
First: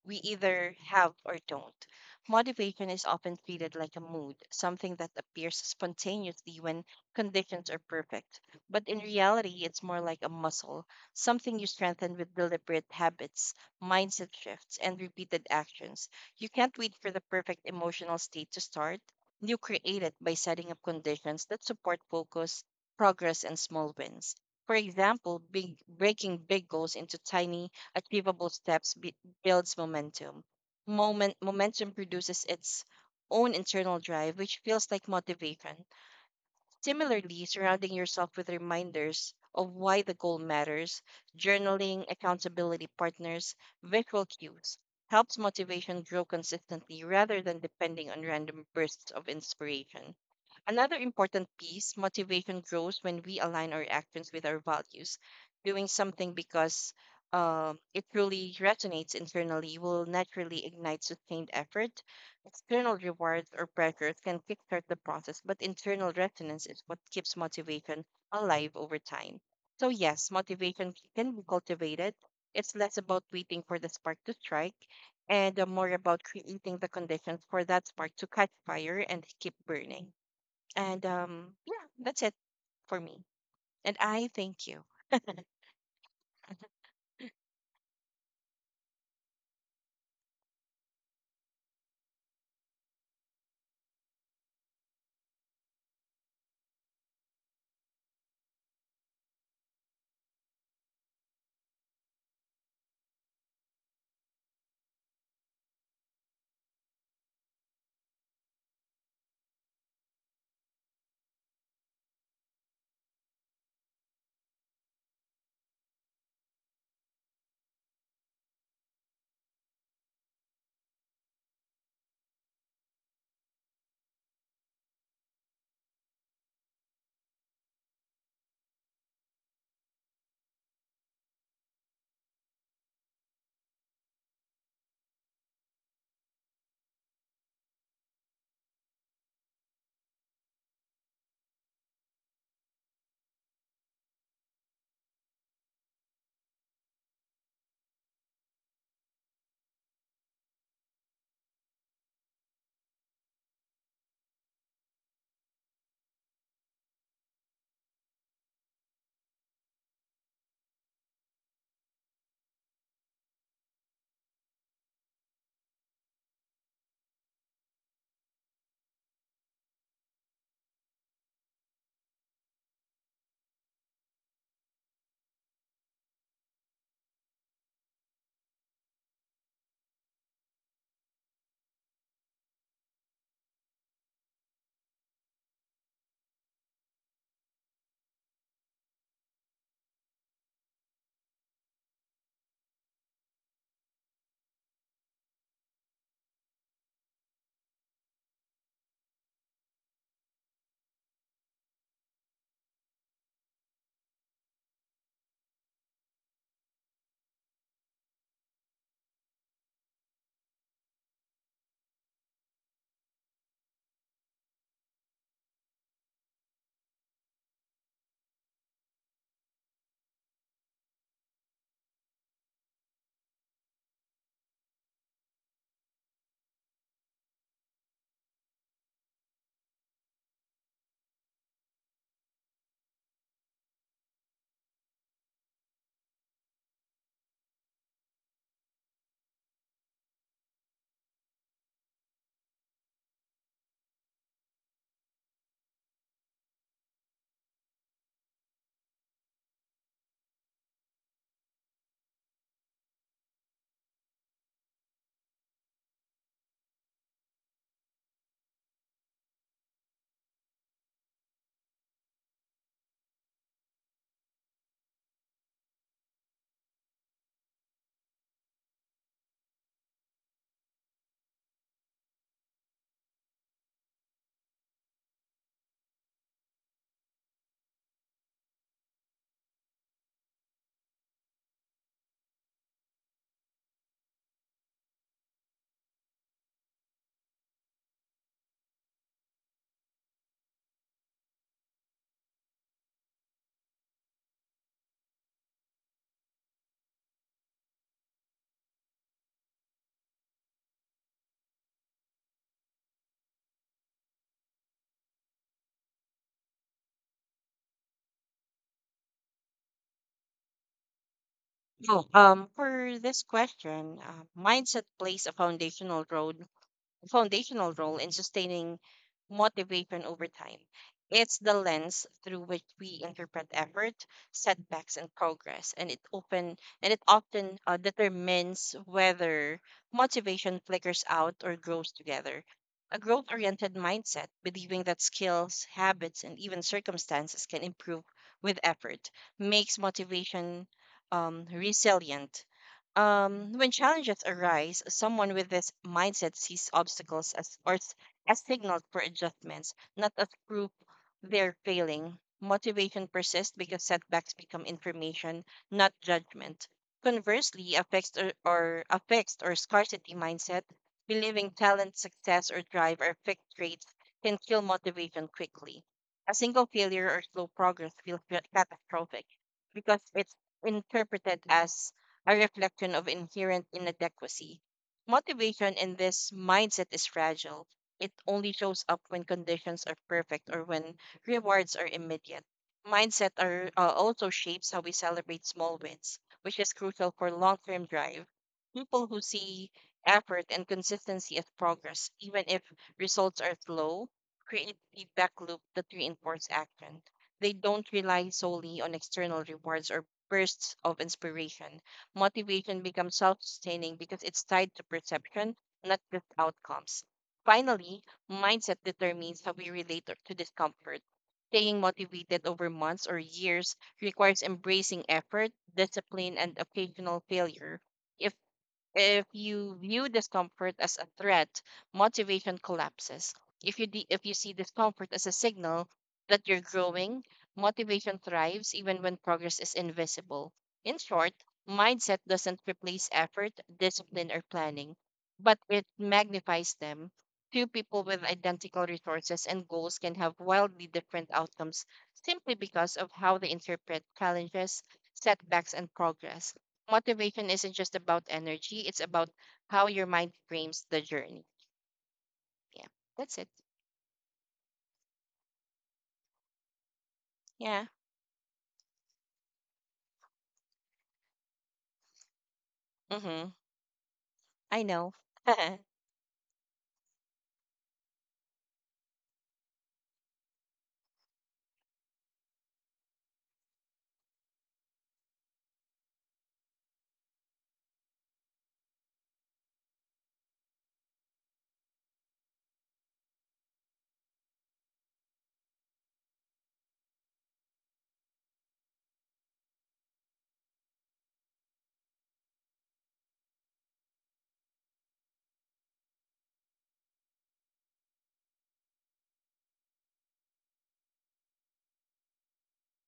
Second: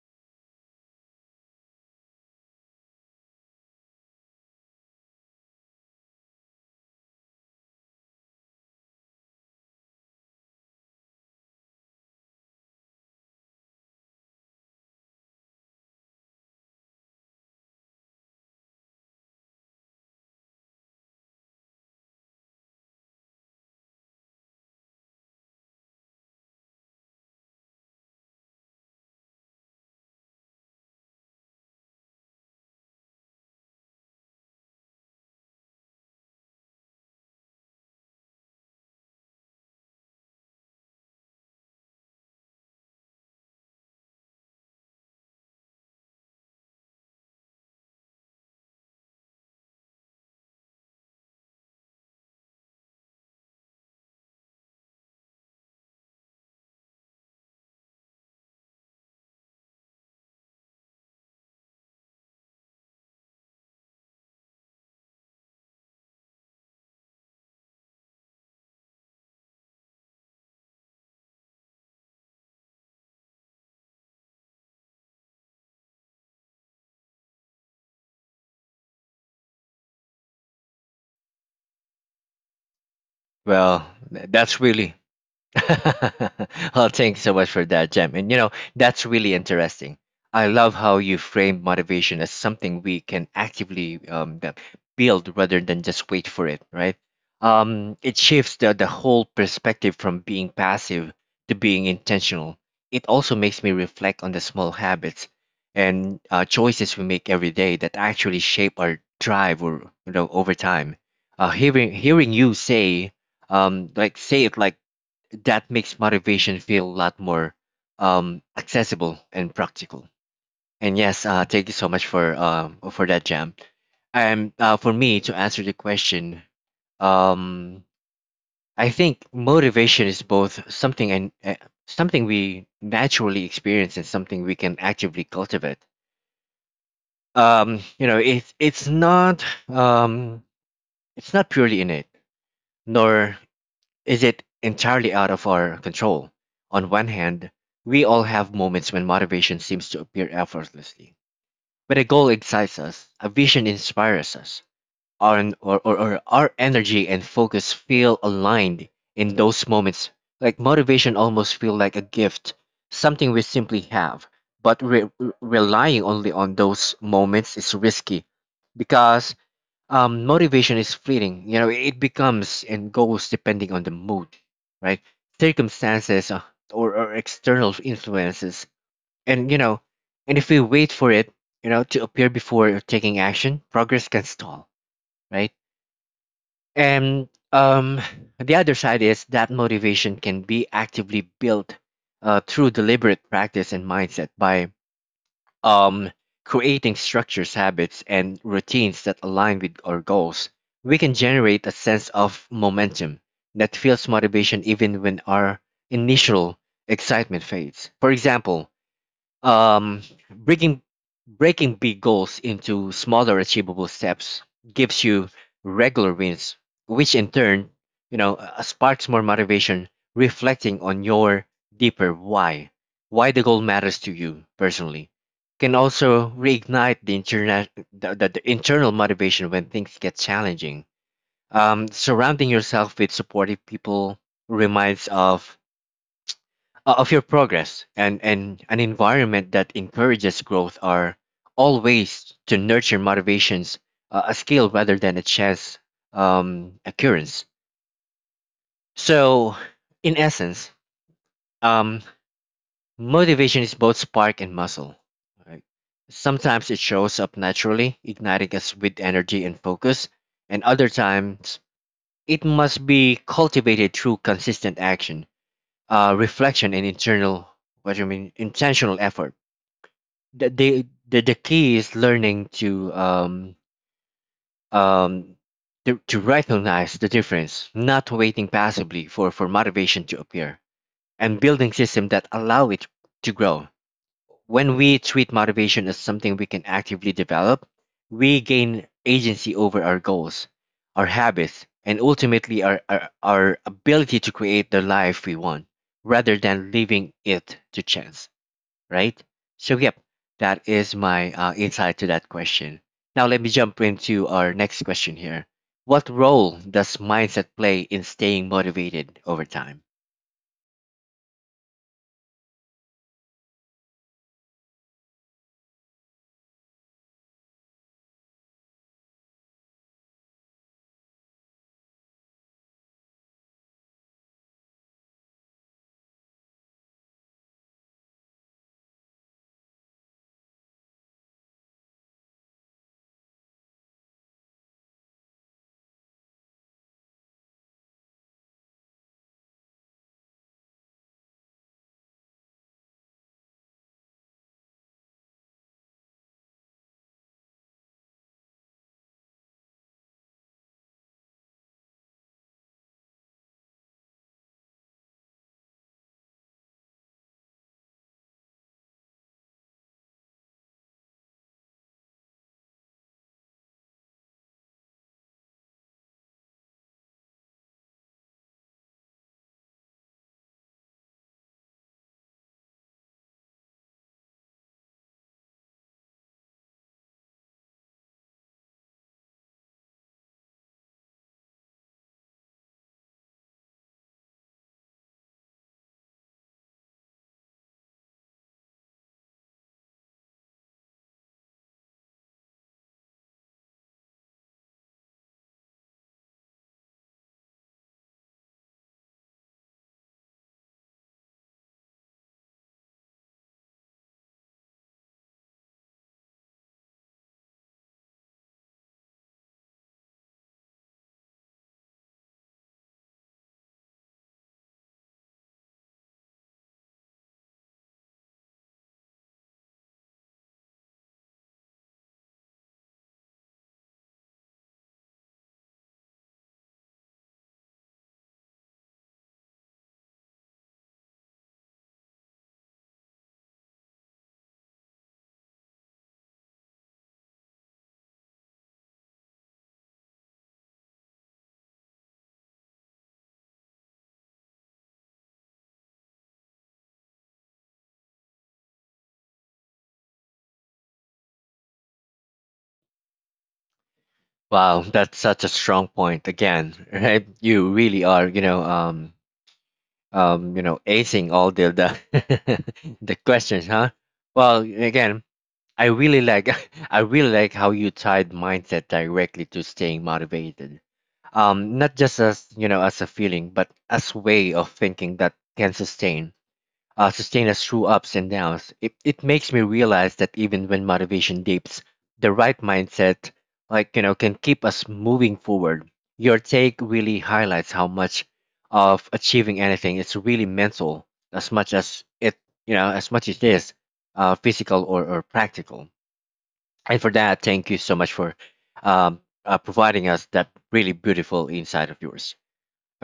Speaker 2: We either have or don't. Motivation is often treated like a mood, something that appears spontaneously when conditions are perfect. But in reality, it's more like a muscle, something you strengthen with deliberate habits, mindset shifts, and repeated actions. You can't wait for the perfect emotional state to start. You create it by setting up conditions that support focus, progress, and small wins. For example, big, breaking big goals into tiny, achievable steps b- builds momentum. Moment, momentum produces its own internal drive, which feels like motivation. Similarly, surrounding yourself with reminders of why the goal matters, journaling, accountability partners, visual cues helps motivation grow consistently rather than depending on random bursts of inspiration. Another important piece: motivation grows when we align our actions with our values. Doing something because um it truly resonates internally will naturally ignite sustained effort. External rewards or pressures can kickstart the process, but internal resonance is what keeps motivation alive over time. So, yes, motivation can be cultivated. It's less about waiting for the spark to strike and uh, more about creating the conditions for that spark to catch fire and keep burning. And um, yeah, that's it for me.
Speaker 1: Well,
Speaker 2: And
Speaker 1: th-
Speaker 2: I
Speaker 1: that's
Speaker 2: thank you.
Speaker 1: really well, thanks so much for that, Jem. And you know, that's really interesting. I love how you frame motivation as something we can actively um, the- build rather than just wait for it, right? Um, it shifts the, the whole perspective from being passive to being intentional. It also makes me reflect on the small habits and uh, choices we make every day that actually shape our drive or, you know, over time. Uh, hearing, hearing you say, um, like, say it like that makes motivation feel a lot more um, accessible and practical. And yes, uh, thank you so much for um for that, Jam. And uh, for me to answer the question, um, I think motivation is both something and uh, something we naturally experience and something we can actively cultivate. Um, you know, it's it's not um, it's not purely innate, nor is it entirely out of our control. On one hand, we all have moments when motivation seems to appear effortlessly. When a goal excites us, a vision inspires us, our, or, or, or our energy and focus feel aligned in those moments, like motivation almost feel like a gift, something we simply have. But re- re- relying only on those moments is risky because um, motivation is fleeting. You know, it becomes and goes depending on the mood, right? Circumstances uh, or, or external influences. And, you know, and if we wait for it, you know, to appear before taking action, progress can stall, right? And um, the other side is that motivation can be actively built uh, through deliberate practice and mindset by um, creating structures, habits, and routines that align with our goals, we can generate a sense of momentum that fuels motivation even when our initial excitement fades. For example, um, breaking breaking big goals into smaller achievable steps gives you regular wins, which in turn, you know, uh, uh, sparks more motivation, reflecting on your deeper why, why the goal matters to you personally. Can also reignite the internal, the, the, the internal motivation when things get challenging. Um, surrounding yourself with supportive people reminds of uh, of your progress, and, and an environment that encourages growth are all ways to nurture motivations, uh, a skill rather than a chance um, occurrence. So, in essence, um, motivation is both spark and muscle. Right? Sometimes it shows up naturally, igniting us with energy and focus, and other times it must be cultivated through consistent action, uh, reflection, and internal, what do you mean, intentional effort. the the the, the key is learning to um um to, to recognize the difference, not waiting passively for for motivation to appear, and building systems that allow it to grow. When we treat motivation as something we can actively develop, we gain agency over our goals, our habits, and ultimately our our, our ability to create the life we want rather than leaving it to chance, right? So, yep, that is my uh, insight to that question. Now, let me jump into our next question here. What role does mindset play in staying motivated over time?
Speaker 2: Oh, um, for this question, uh, mindset plays a foundational role foundational role in sustaining motivation over time. It's the lens through which we interpret effort, setbacks, and progress, and it often and it often uh, determines whether motivation flickers out or grows together. A growth-oriented mindset, believing that skills, habits, and even circumstances can improve with effort, makes motivation um, resilient. Um, when challenges arise, someone with this mindset sees obstacles as or s- as signals for adjustments, not as proof they're failing. Motivation persists because setbacks become information, not judgment. Conversely, a fixed or, or a fixed or scarcity mindset, believing talent, success, or drive are fixed traits, can kill motivation quickly. A single failure or slow progress feels ca- catastrophic because it's interpreted as a reflection of inherent inadequacy. Motivation in this mindset is fragile. It only shows up when conditions are perfect or when rewards are immediate. Mindset are, uh, also shapes how we celebrate small wins, which is crucial for long term drive. People who see effort and consistency as progress, even if results are slow, create feedback loop that reinforce action. They don't rely solely on external rewards or bursts of inspiration. Motivation becomes self sustaining because it's tied to perception, not just outcomes. Finally, mindset determines how we relate to to discomfort. Staying motivated over months or years requires embracing effort, discipline, and occasional failure. If if you view discomfort as a threat, motivation collapses. If you de- if you see discomfort as a signal that you're growing, motivation thrives even when progress is invisible. In short, mindset doesn't replace effort, discipline, or planning, but it magnifies them. Two people with identical resources and goals can have wildly different outcomes simply because of how they interpret challenges, setbacks, and progress. Motivation isn't just about energy, it's about how your mind frames the journey. Yeah, that's it.
Speaker 1: Wow, that's such a strong point again, right? You
Speaker 2: Yeah.
Speaker 1: really are, you know, um, um, you know, acing all the the, the
Speaker 2: Mm-hmm.
Speaker 1: questions, huh? Well,
Speaker 2: I know.
Speaker 1: again,
Speaker 2: Mm-hmm.
Speaker 1: I really like I really like how you tied mindset directly to staying motivated, um, not just as, you know as a feeling, but as way of thinking that can sustain, uh, sustain us through ups and downs. It it makes me realize that even when motivation dips, the right mindset, like you know, can keep us moving forward. Your take really highlights how much of achieving anything is really mental, as much as it, you know as much as it is uh, physical or or practical. And for that, thank you so much for um, uh, providing us that really beautiful insight of yours.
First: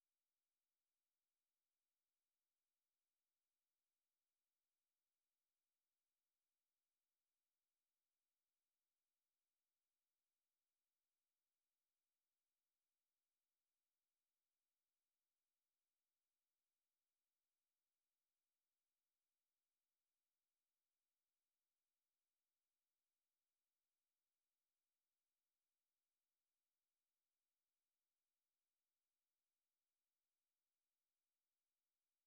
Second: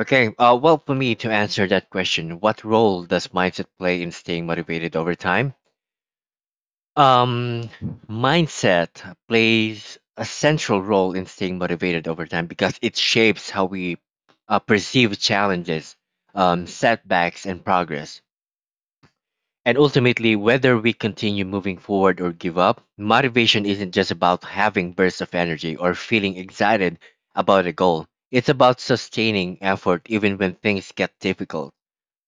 Speaker 1: Okay, uh, well, for me to answer that question, what role does mindset play in staying motivated over time? Um, Mindset plays a central role in staying motivated over time because it shapes how we uh, perceive challenges, um, setbacks, and progress. And ultimately, whether we continue moving forward or give up, motivation isn't just about having bursts of energy or feeling excited about a goal. It's about sustaining effort even when things get difficult,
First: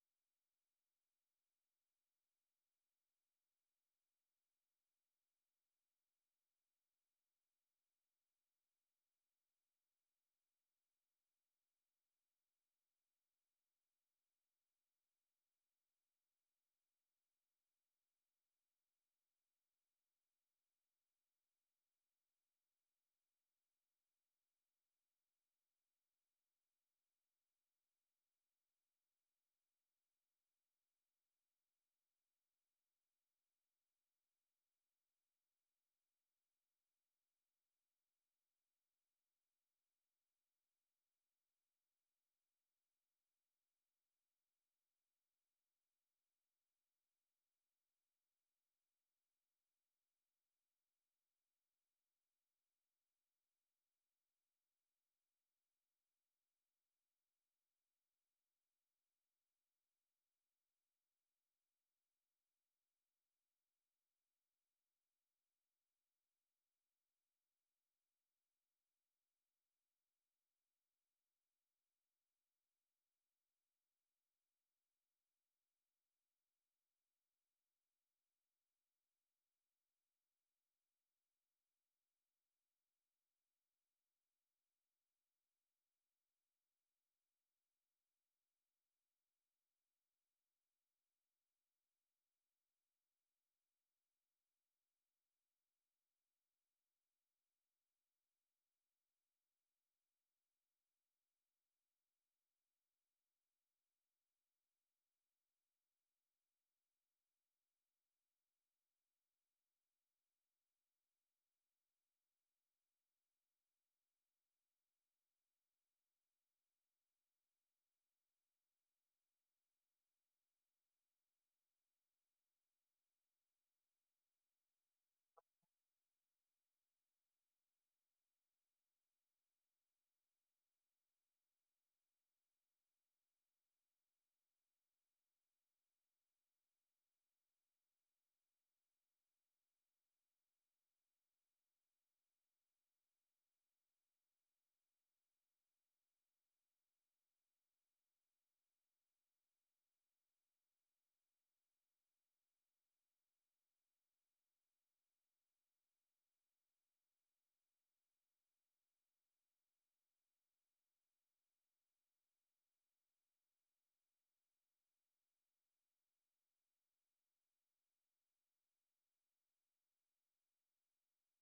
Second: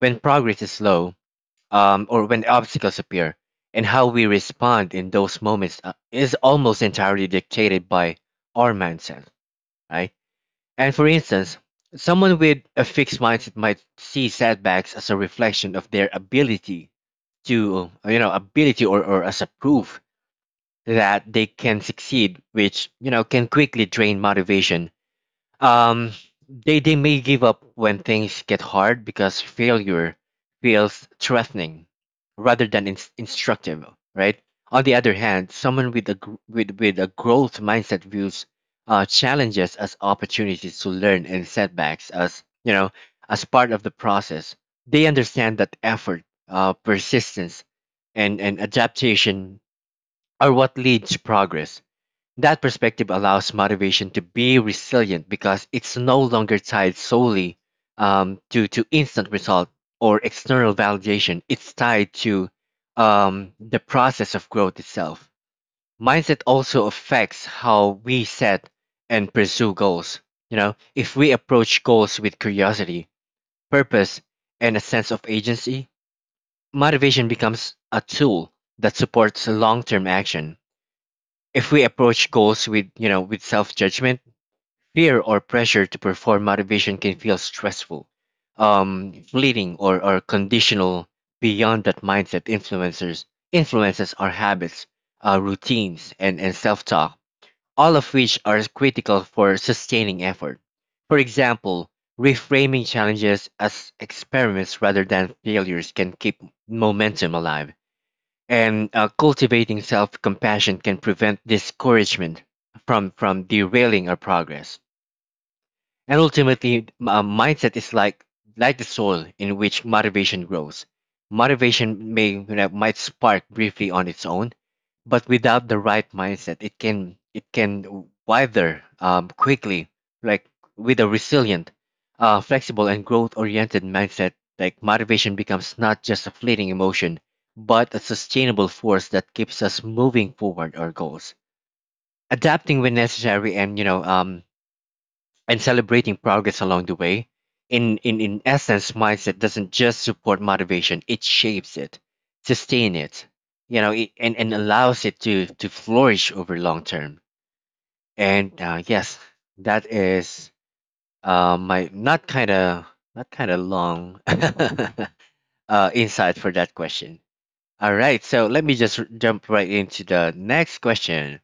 Speaker 1: when progress is slow, um, or when obstacles appear. And how we respond in those moments uh, is almost entirely dictated by our mindset, right? And for instance, someone with a fixed mindset might see setbacks as a reflection of their ability to, you know, ability or, or as a proof that they can succeed, which, you know, can quickly drain motivation. Um they they may give up when things get hard because failure feels threatening rather than ins instructive, right? On the other hand, someone with a gr- with with a growth mindset views uh, challenges as opportunities to learn, and setbacks as, you know as part of the process. They understand that effort, uh, persistence, and and adaptation are what leads to progress. That perspective allows motivation to be resilient because it's no longer tied solely um, to, to instant result or external validation. It's tied to um, the process of growth itself. Mindset also affects how we set and pursue goals. You know, if we approach goals with curiosity, purpose, and a sense of agency, motivation becomes a tool that supports long term action. If we approach goals with, you know, with self-judgment, fear, or pressure to perform, motivation can feel stressful, um, fleeting, or, or conditional. Beyond that, mindset influencers influences our habits, uh, routines, and, and self-talk, all of which are critical for sustaining effort. For example, reframing challenges as experiments rather than failures can keep momentum alive, and uh, cultivating self-compassion can prevent discouragement from from derailing our progress. And ultimately, m- a mindset is like like the soil in which motivation grows. Motivation may, you know, might spark briefly on its own, but without the right mindset, it can it can wither um, quickly. Like with a resilient, uh, flexible, and growth-oriented mindset, like motivation becomes not just a fleeting emotion, but a sustainable force that keeps us moving forward our goals, adapting when necessary, and, you know um, and celebrating progress along the way. In, in, in essence, mindset doesn't just support motivation, it shapes it, sustain it, you know, it, and, and allows it to, to flourish over long term. And uh, yes, that is uh, my not kind of not kind of long uh, insight for that question. All right, so let me just r- jump right into the next question.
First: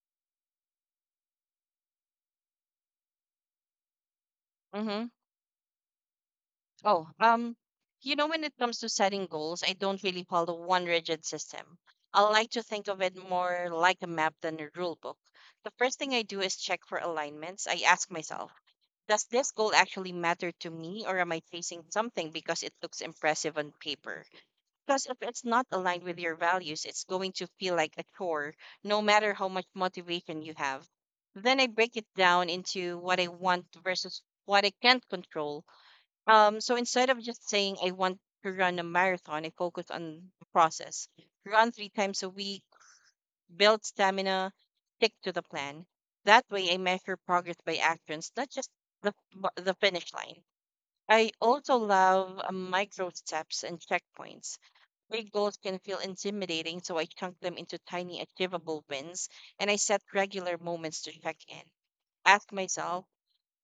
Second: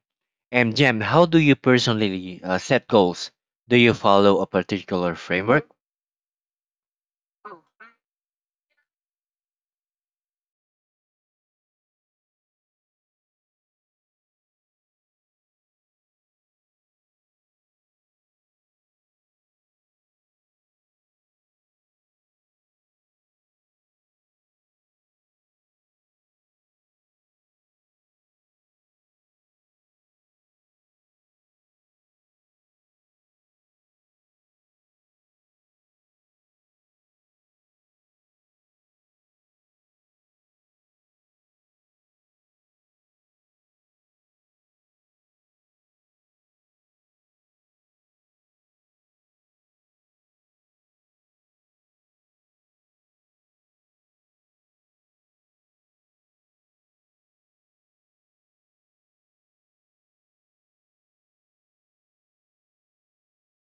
Speaker 1: And Jem, how do you personally uh, set goals? Do you follow a particular framework?
Speaker 2: Oh, um, you know, when it comes to setting goals, I don't really follow one rigid system. I like to think of it more like a map than a rule book. The first thing I do is check for alignments. I ask myself, does this goal actually matter to me, or am I chasing something because it looks impressive on paper? Plus, if it's not aligned with your values, it's going to feel like a chore, no matter how much motivation you have. Then I break it down into what I want versus what I can't control. Um, so instead of just saying I want to run a marathon, I focus on the process. Run three times a week, build stamina, stick to the plan. That way, I measure progress by actions, not just the the finish line. I also love uh, micro steps and checkpoints. Big goals can feel intimidating, so I chunk them into tiny, achievable wins, and I set regular moments to check in. Ask myself,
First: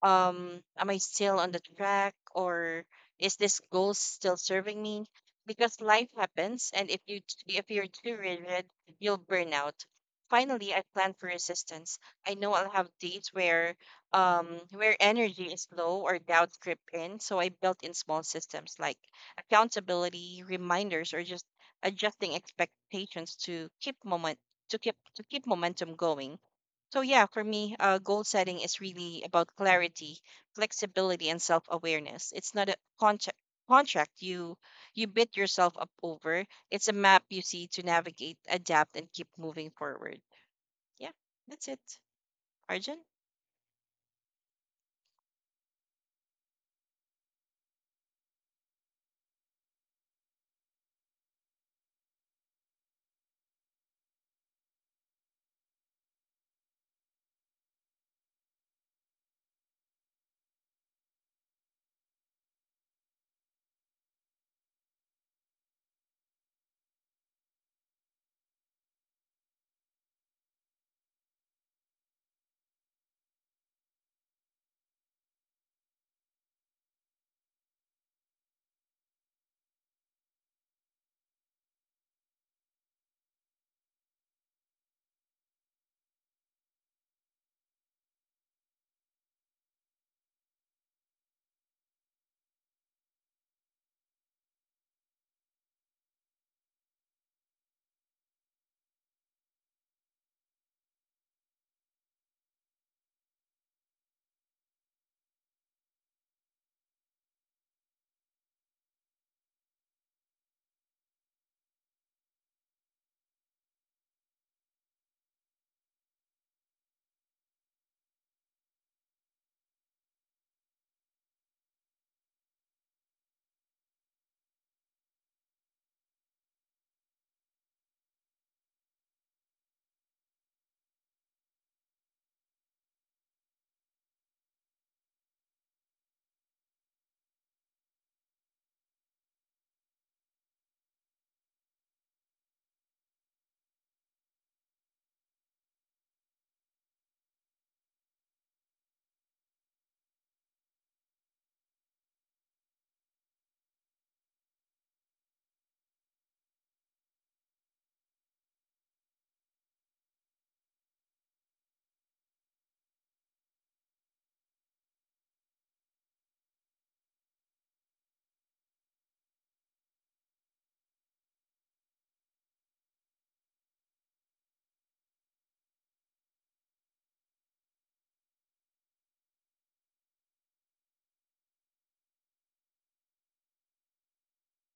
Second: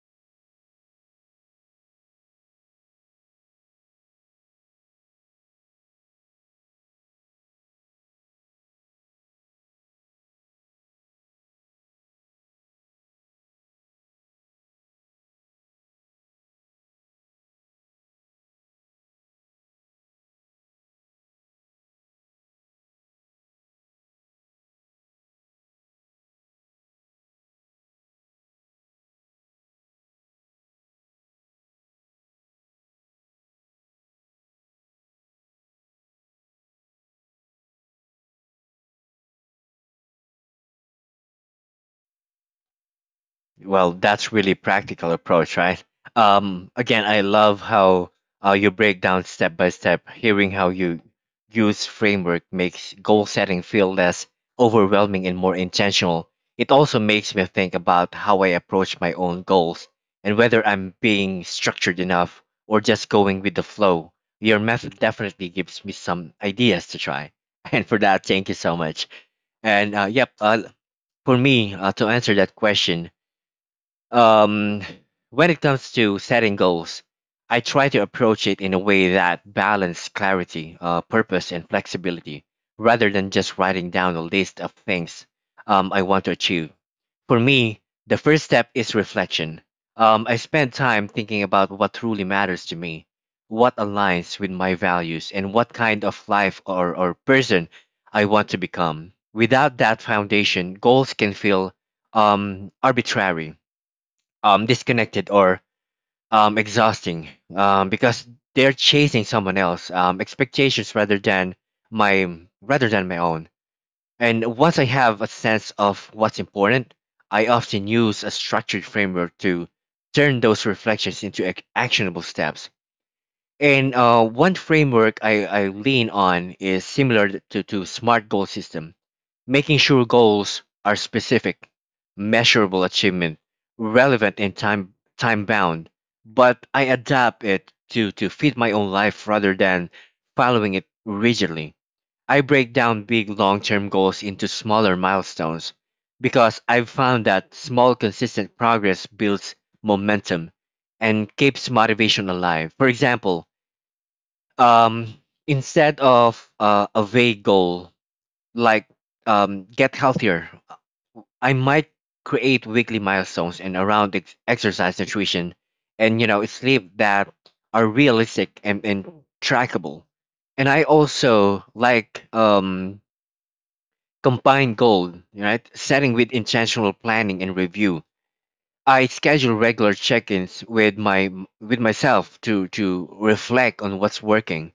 Speaker 2: um am I still on the track, or is this goal still serving me? Because life happens, and if you t- if you're too rigid, you'll burn out. Finally, I plan for resistance. I know I'll have days where um where energy is low or doubts grip in, so I built in small systems like accountability reminders, or just adjusting expectations to keep moment to keep to keep momentum going. So yeah, for me, uh, goal setting is really about clarity, flexibility, and self-awareness. It's not a contract contract you you bid yourself up over. It's a map you see to navigate, adapt, and keep moving forward. Yeah, that's it. Arjun.
Speaker 1: Well, that's really practical approach, right? Um, again, I love how uh, you break down step by step. Hearing how you use framework makes goal setting feel less overwhelming and more intentional. It also makes me think about how I approach my own goals and whether I'm being structured enough or just going with the flow. Your method definitely gives me some ideas to try. And for that, thank you so much. And uh, yep, uh, for me, uh, to answer that question, um, when it comes to setting goals, I try to approach it in a way that balances clarity, uh, purpose, and flexibility, rather than just writing down a list of things um, I want to achieve. For me, the first step is reflection. Um, I spend time thinking about what truly matters to me, what aligns with my values, and what kind of life or, or person I want to become. Without that foundation, goals can feel um, arbitrary, um, disconnected, or um, exhausting, um, because they're chasing someone else um, expectations rather than my rather than my own. And once I have a sense of what's important, I often use a structured framework to turn those reflections into ac- actionable steps. And uh, one framework I, I lean on is similar to, to SMART goal system. Making sure goals are specific, measurable achievement, relevant, and time time bound, but I adapt it to to fit my own life rather than following it rigidly. I break down big long-term goals into smaller milestones because I've found that small consistent progress builds momentum and keeps motivation alive. For example, um, instead of uh, a vague goal like um, get healthier. I might create weekly milestones and around ex- exercise, nutrition, and, you know sleep that are realistic and, and trackable. And I also like, um, combine goal, right? Setting with intentional planning and review. I schedule regular check-ins with my with myself to to reflect on what's working,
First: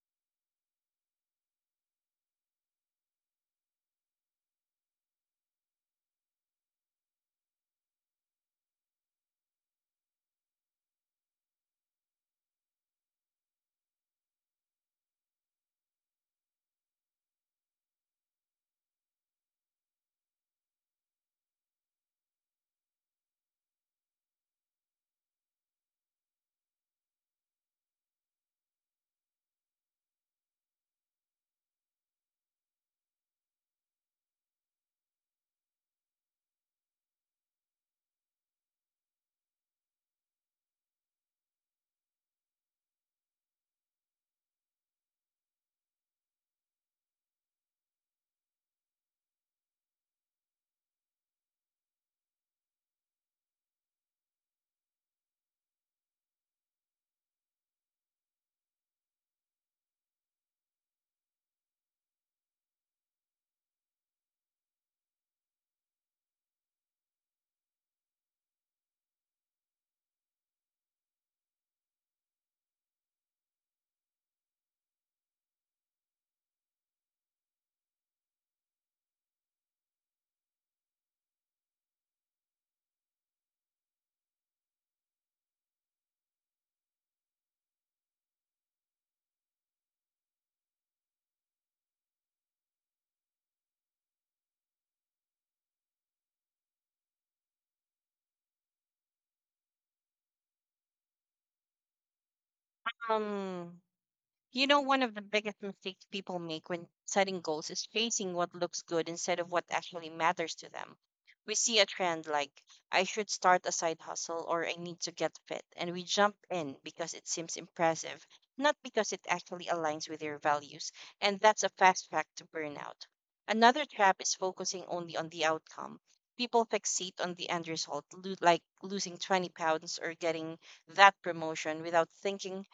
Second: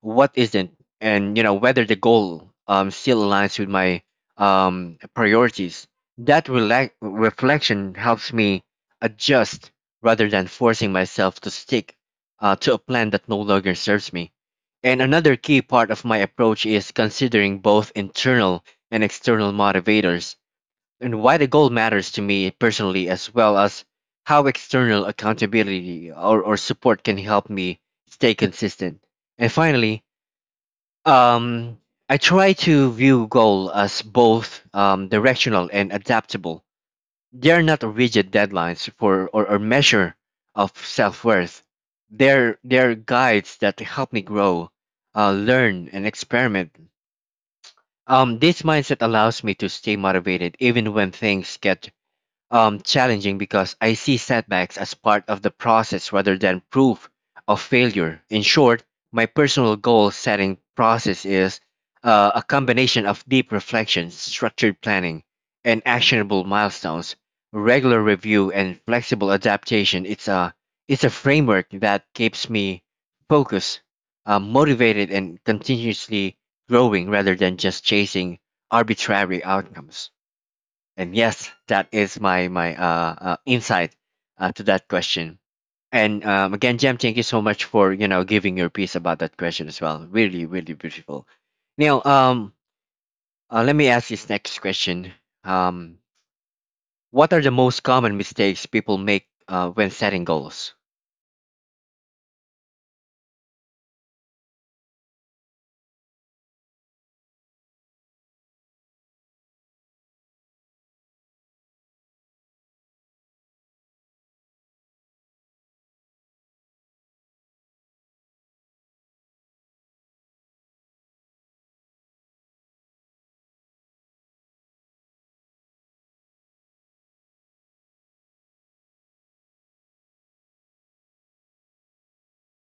Speaker 1: what isn't, and, you know whether the goal um still aligns with my um priorities. That relax reflection helps me adjust rather than forcing myself to stick uh, to a plan that no longer serves me. And another key part of my approach is considering both internal and external motivators, and why the goal matters to me personally as well as how external accountability or, or support can help me stay consistent. And finally, um, I try to view goal as both um, directional and adaptable. They are not rigid deadlines for or, or measure of self-worth. They're, they're guides that help me grow, uh, learn, and experiment. Um, this mindset allows me to stay motivated even when things get um, challenging because I see setbacks as part of the process rather than proof of failure. In short, my personal goal setting process is uh, a combination of deep reflection, structured planning, and actionable milestones, regular review, and flexible adaptation. It's a it's a framework that keeps me focused, uh, motivated, and continuously growing rather than just chasing arbitrary outcomes. And yes, that is my my uh, uh, insight uh, to that question. And um, again, Jem, thank you so much for, you know giving your piece about that question as well. Really, really beautiful. Now, um, uh, let me ask this next question. Um, what are the most common mistakes people make uh, when setting goals?
Speaker 2: Um, You know, one of the biggest mistakes people make when setting goals is chasing what looks good instead of what actually matters to them. We see a trend like, I should start a side hustle or I need to get fit, and we jump in because it seems impressive, not because it actually aligns with your values, and that's a fast track to burnout. Another trap is focusing only on the outcome. People fixate on the end result, lo- like losing twenty pounds or getting that promotion without thinking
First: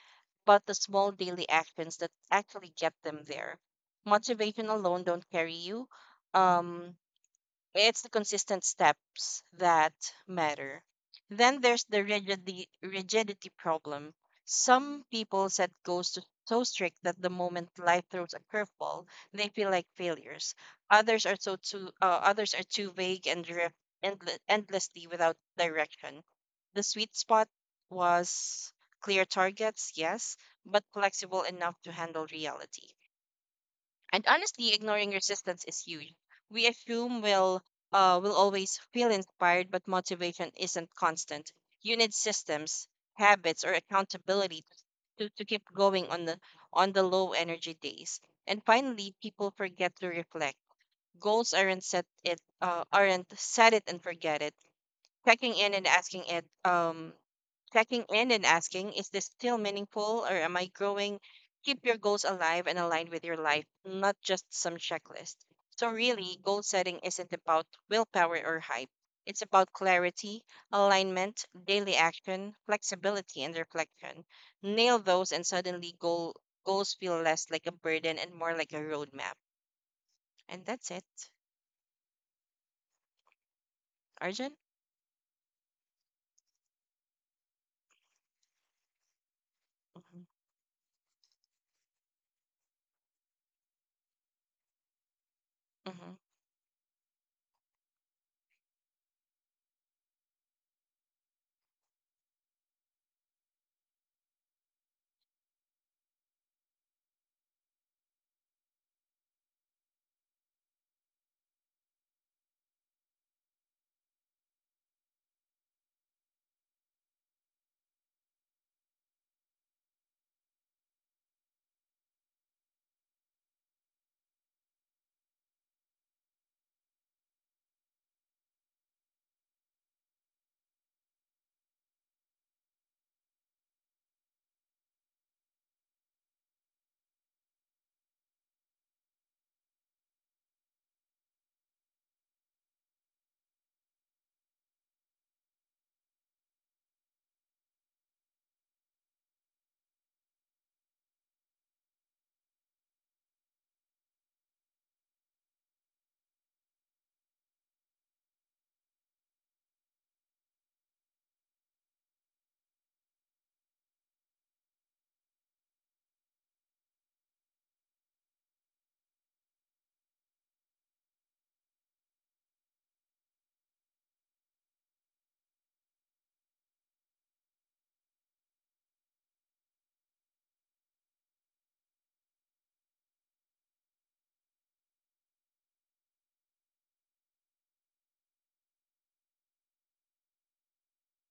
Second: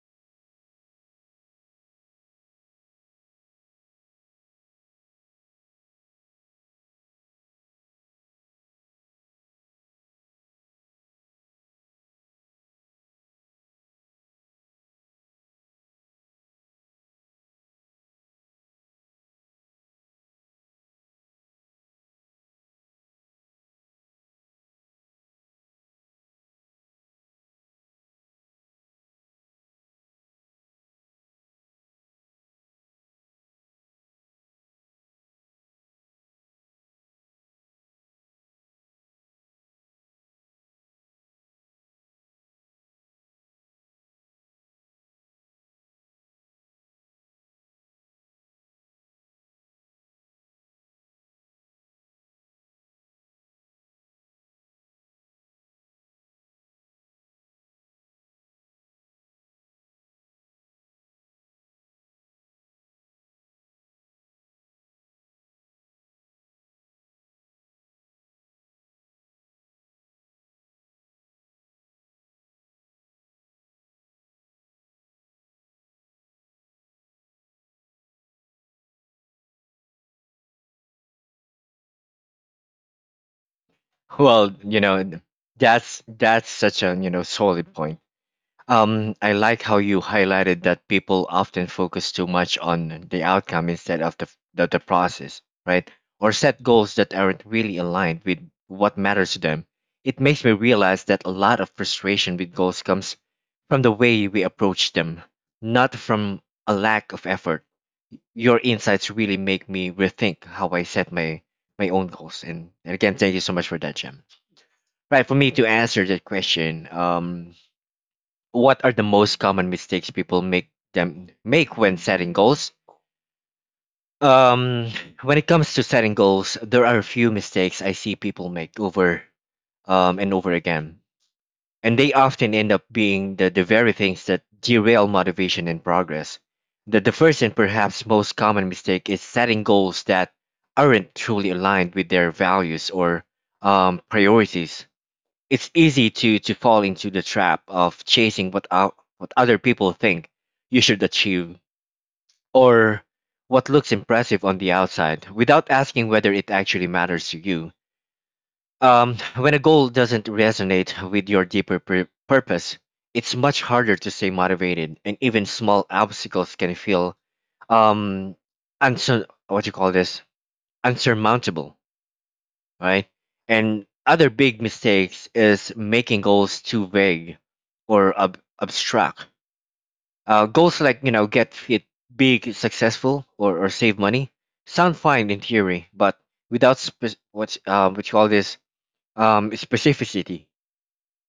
Speaker 2: about the small daily actions that actually get them there. Motivation alone don't carry you. Um, it's the consistent steps that matter. Then there's the rigidity, rigidity problem. Some people set goals to, so strict that the moment life throws a curveball, they feel like failures. Others are so too uh, others are too vague and drift endle- endlessly without direction. The sweet spot was clear targets, yes, but flexible enough to handle reality. And honestly, ignoring resistance is huge. We assume we'll uh, will always feel inspired, but motivation isn't constant. You need systems, habits, or accountability to, to keep going on the on the low energy days. And finally, people forget to reflect. Goals aren't set it uh, aren't set it and forget it. Checking in and asking it um checking in and asking, is this still meaningful, or am I growing? Keep your goals alive and aligned with your life, not just some checklist. So, really, goal setting isn't about willpower or hype. It's about clarity, alignment, daily action, flexibility, and reflection. Nail those, and suddenly goal, goals feel less like a burden and more like a roadmap. And that's it.
Speaker 1: Well,
Speaker 2: Arjun?
Speaker 1: you know, that's that's such a, you know solid point. Um, I like how you
Speaker 2: Mm-hmm.
Speaker 1: highlighted that people often focus too much on the outcome instead of the, the, the process, right?
Speaker 2: Mm-hmm.
Speaker 1: Or set goals that aren't really aligned with what matters to them. It makes me realize that a lot of frustration with goals comes from the way we approach them, not from a lack of effort. Your insights really make me rethink how I set my my own goals. And, and again, thank you so much for that, Jim. Right, for me to answer that question, um, what are the most common mistakes people make them make when setting goals? Um, when it comes to setting goals, there are a few mistakes I see people make over um, and over again, and they often end up being the, the very things that derail motivation and progress. The, the first and perhaps most common mistake is setting goals that aren't truly aligned with their values or um, priorities. It's easy to to fall into the trap of chasing what out, what other people think you should achieve or what looks impressive on the outside without asking whether it actually matters to you. Um, when a goal doesn't resonate with your deeper pur- purpose, it's much harder to stay motivated, and even small obstacles can feel um, unsur- what you call this unsurmountable, right? And other big mistakes is making goals too vague or ab- abstract. Uh, goals like you know get fit, big, successful, or, or save money sound fine in theory, but without spe- what's um what you call this um specificity.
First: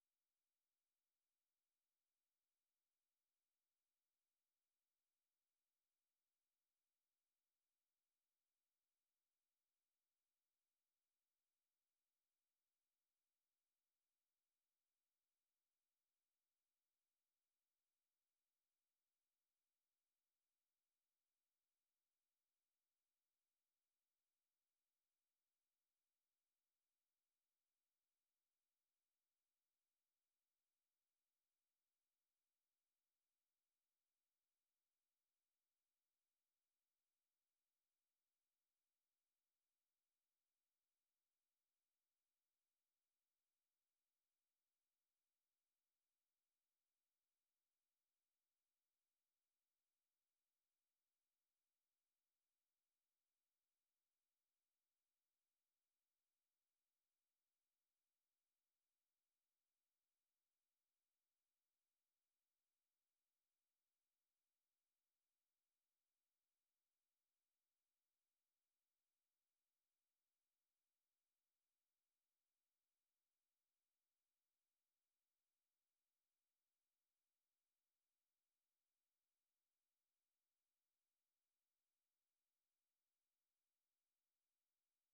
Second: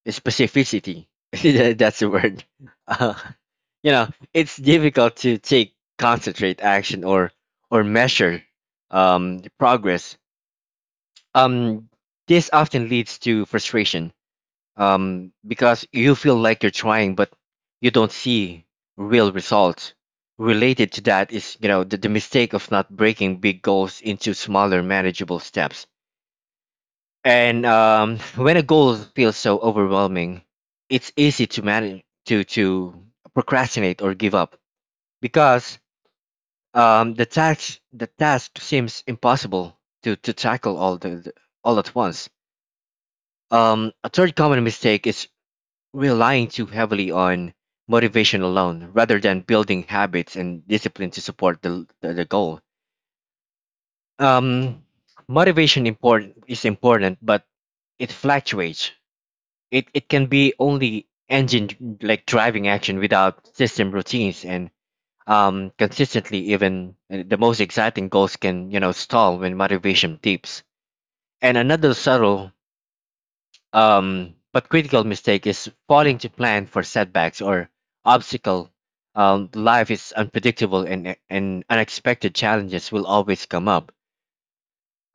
Speaker 1: Specificity That- that's the word. Uh, you know it's difficult to take concentrate action or or measure um progress. um, this often leads to frustration, um, because you feel like you're trying, but you don't see real results. Related to that is, you know, the, the mistake of not breaking big goals into smaller, manageable steps. And um, When a goal feels so overwhelming, it's easy to manage to to procrastinate or give up because, um, the task the task seems impossible to to tackle all the the- all at once. Um, a third common mistake is relying too heavily on motivation alone rather than building habits and discipline to support the, the, the goal. Um, motivation important is important, but it fluctuates. It, it can be only engine like driving action without system routines and um, consistently, even uh, the most exciting goals can you know stall when motivation dips. And another subtle, Um, but critical mistake is failing to plan for setbacks or obstacle. Um, life is unpredictable, and, and unexpected challenges will always come up.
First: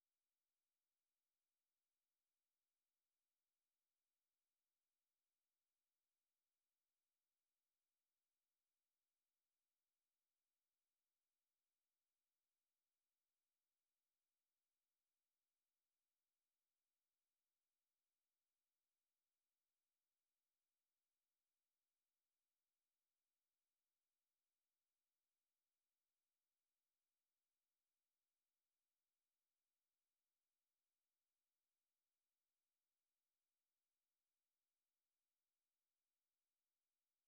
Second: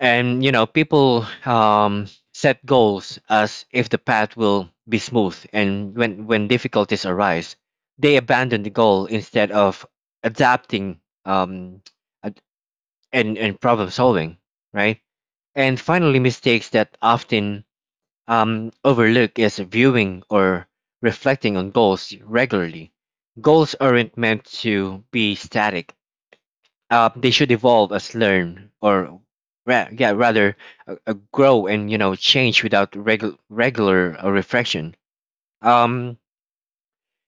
Speaker 1: And you know, people, um, set goals as if the path will be smooth, and when when difficulties arise, they abandon the goal instead of adapting, um, ad- and and problem solving, right? And finally, mistakes that often, um, overlook is viewing or reflecting on goals regularly. Goals aren't meant to be static. Uh, they should evolve as learn or ra- yeah, rather uh, uh, grow and you know change without regu- regular uh, reflection. Um,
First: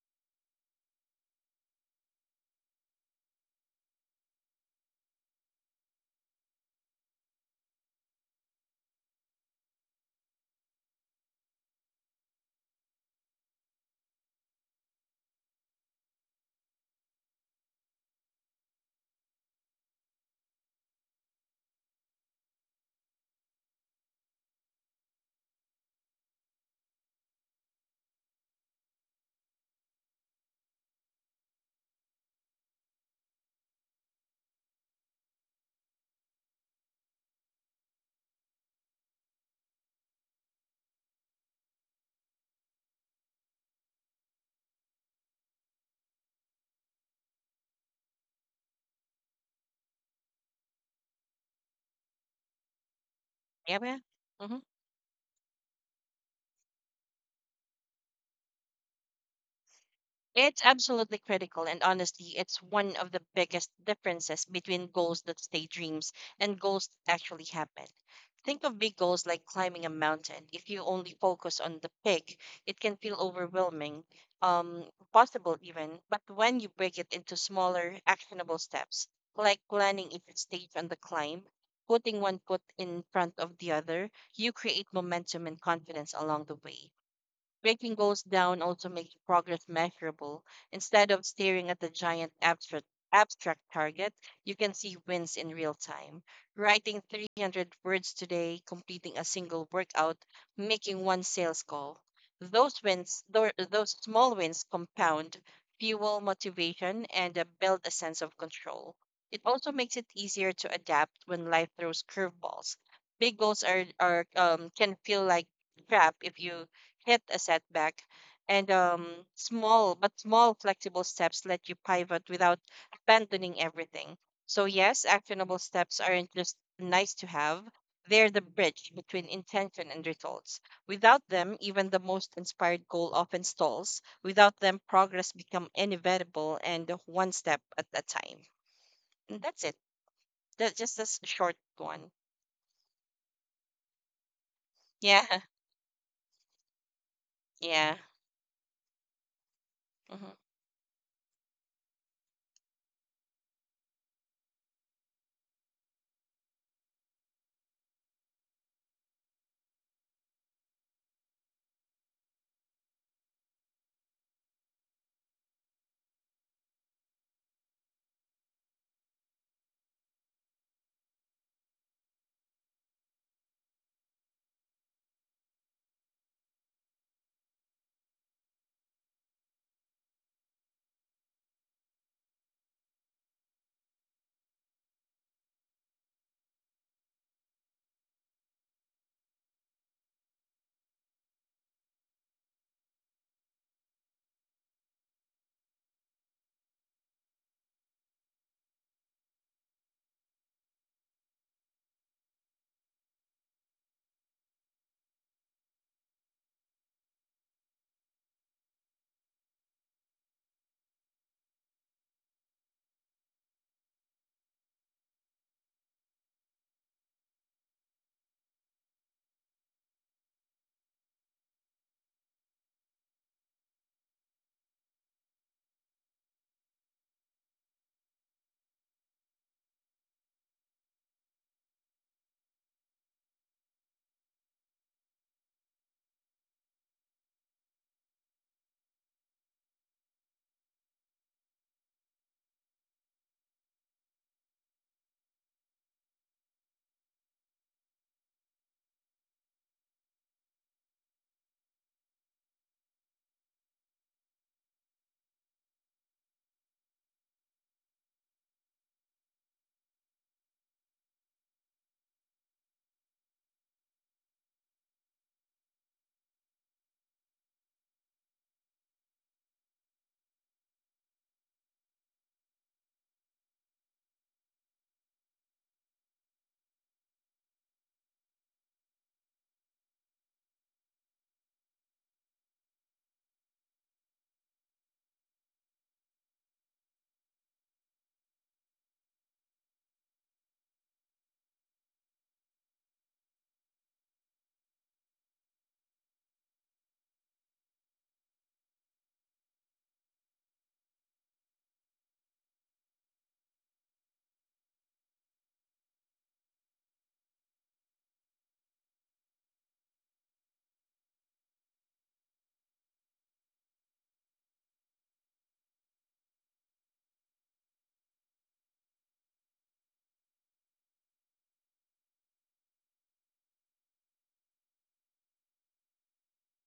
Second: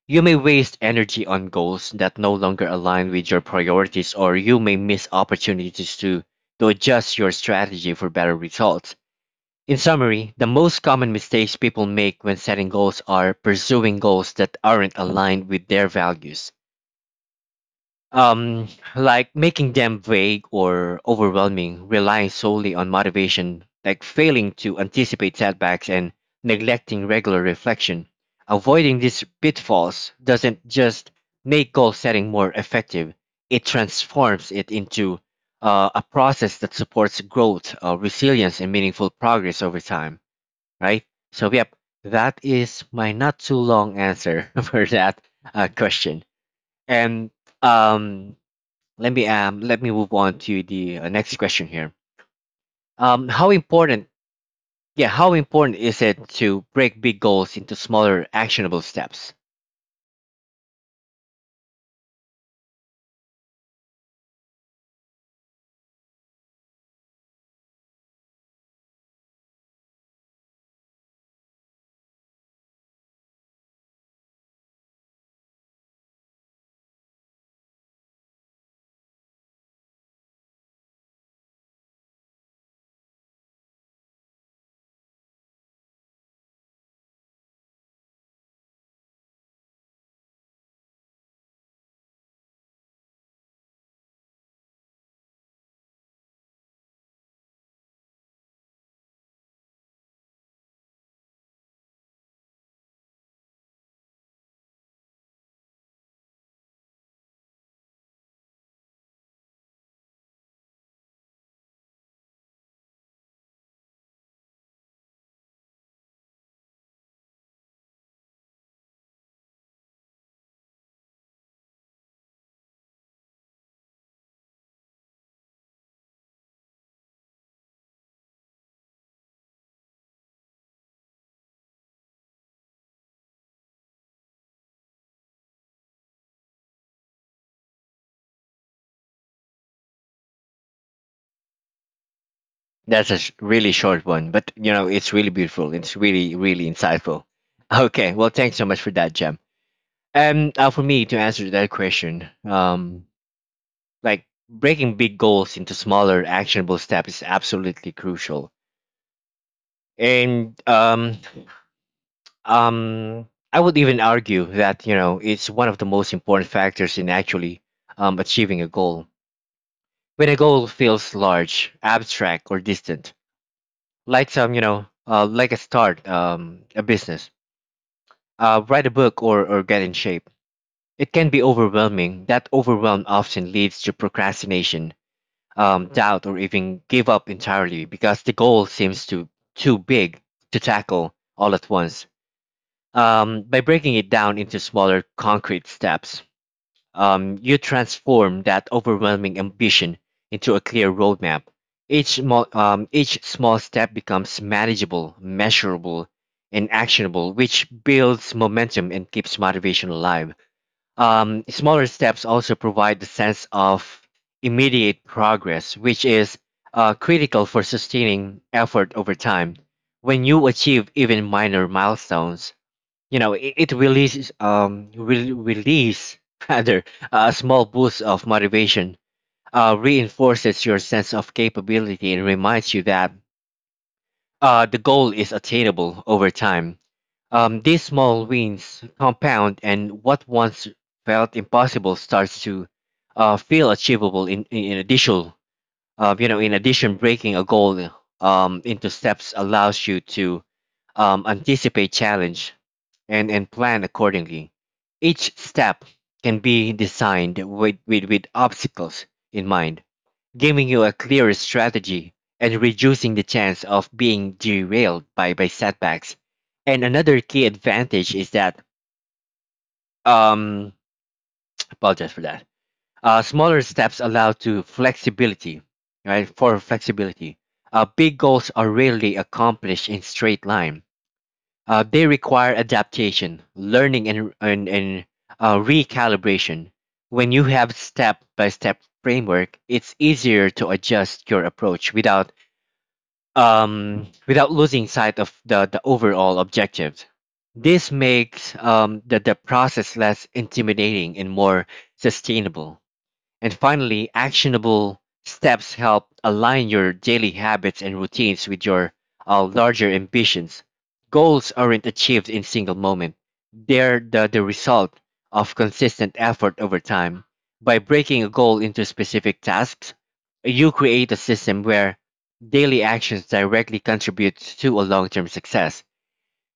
Speaker 1: you may waste energy on goals that no longer align with your priorities, or you may miss opportunities to to adjust your strategy for better results. In summary, the most common mistakes people make when setting goals are pursuing goals that aren't aligned with their values. Um, like making them vague or overwhelming, relying solely on motivation, like failing to anticipate setbacks and neglecting regular reflection. Avoiding these pitfalls doesn't just make goal setting more effective, it transforms it into uh, a process that supports growth, uh, resilience, and meaningful progress over time, right? So, yep, that is my not too long answer for that uh, question. And um, let me um, let me move on to the uh, next question here. Um, how
Speaker 2: Yeah, yeah.
Speaker 1: important?
Speaker 2: Mhm.
Speaker 1: Yeah, how important is it to break big goals into smaller, actionable steps?
Speaker 2: It's absolutely critical, and honestly, it's one of the biggest differences between goals that stay dreams and goals that actually happen. Think of big goals like climbing a mountain. If you only focus on the peak, it can feel overwhelming, um, possible even. But when you break it into smaller, actionable steps, like planning each stage on the climb, putting one foot in front of the other, you create momentum and confidence along the way. Breaking goals down also makes progress measurable. Instead of staring at the giant abstract abstract target, you can see wins in real time. Writing three hundred words today, completing a single workout, making one sales call. Those wins, tho- those small wins compound, fuel motivation, and uh, build a sense of control. It also makes it easier to adapt when life throws curveballs. Big goals are, are um, can feel like trap if you hit a setback, and um, small but small flexible steps let you pivot without abandoning everything. So yes, actionable steps aren't just nice to have. They're the bridge between intention and results. Without them, even the most inspired goal often stalls. Without them, progress become inevitable and one step at a time. And that's it. That's just this short one.
Speaker 1: That's a sh- really short one, but you know it's
Speaker 2: Yeah,
Speaker 1: really beautiful. It's really, really insightful.
Speaker 2: yeah.
Speaker 1: Okay, well, thanks so much for that, Jem.
Speaker 2: Hmm.
Speaker 1: And uh, for me to answer that question, um, like breaking big goals into smaller actionable steps is absolutely crucial, and um um I would even argue that you know it's one of the most important factors in actually, um, achieving a goal. When a goal feels large, abstract, or distant, like some you know uh, like a start um, a business, uh, write a book, or or get in shape, it can be overwhelming. That overwhelm often leads to procrastination, um, doubt, or even give up entirely because the goal seems too too big to tackle all at once. Um, by breaking it down into smaller concrete steps, um, you transform that overwhelming ambition into a clear roadmap. Each, small, um, each small step becomes manageable, measurable, and actionable, which builds momentum and keeps motivation alive. Um, smaller steps also provide the sense of immediate progress, which is uh, critical for sustaining effort over time. When you achieve even minor milestones, you know it, it releases, um will release rather, a small boost of motivation, uh, reinforces your sense of capability, and reminds you that uh, the goal is attainable over time. Um, these small wins compound, and what once felt impossible starts to uh, feel achievable. In in in addition, uh, you know, in addition, breaking a goal um, into steps allows you to, um, anticipate challenge and and plan accordingly. Each step can be designed with with, with obstacles in mind, giving you a clearer strategy and reducing the chance of being derailed by, by setbacks. And another key advantage is that, um, apologize for that, uh, smaller steps allow to flexibility, right? For flexibility. Uh, big goals are rarely accomplished in straight line. Uh, they require adaptation, learning, and, and, and uh, recalibration. When you have step by step framework, it's easier to adjust your approach without, um, without losing sight of the, the overall objective. This makes um, the, the process less intimidating and more sustainable. And finally, actionable steps help align your daily habits and routines with your uh, larger ambitions. Goals aren't achieved in single moment. They're the, the result of consistent effort over time. By breaking a goal into specific tasks, you create a system where daily actions directly contribute to a long-term success,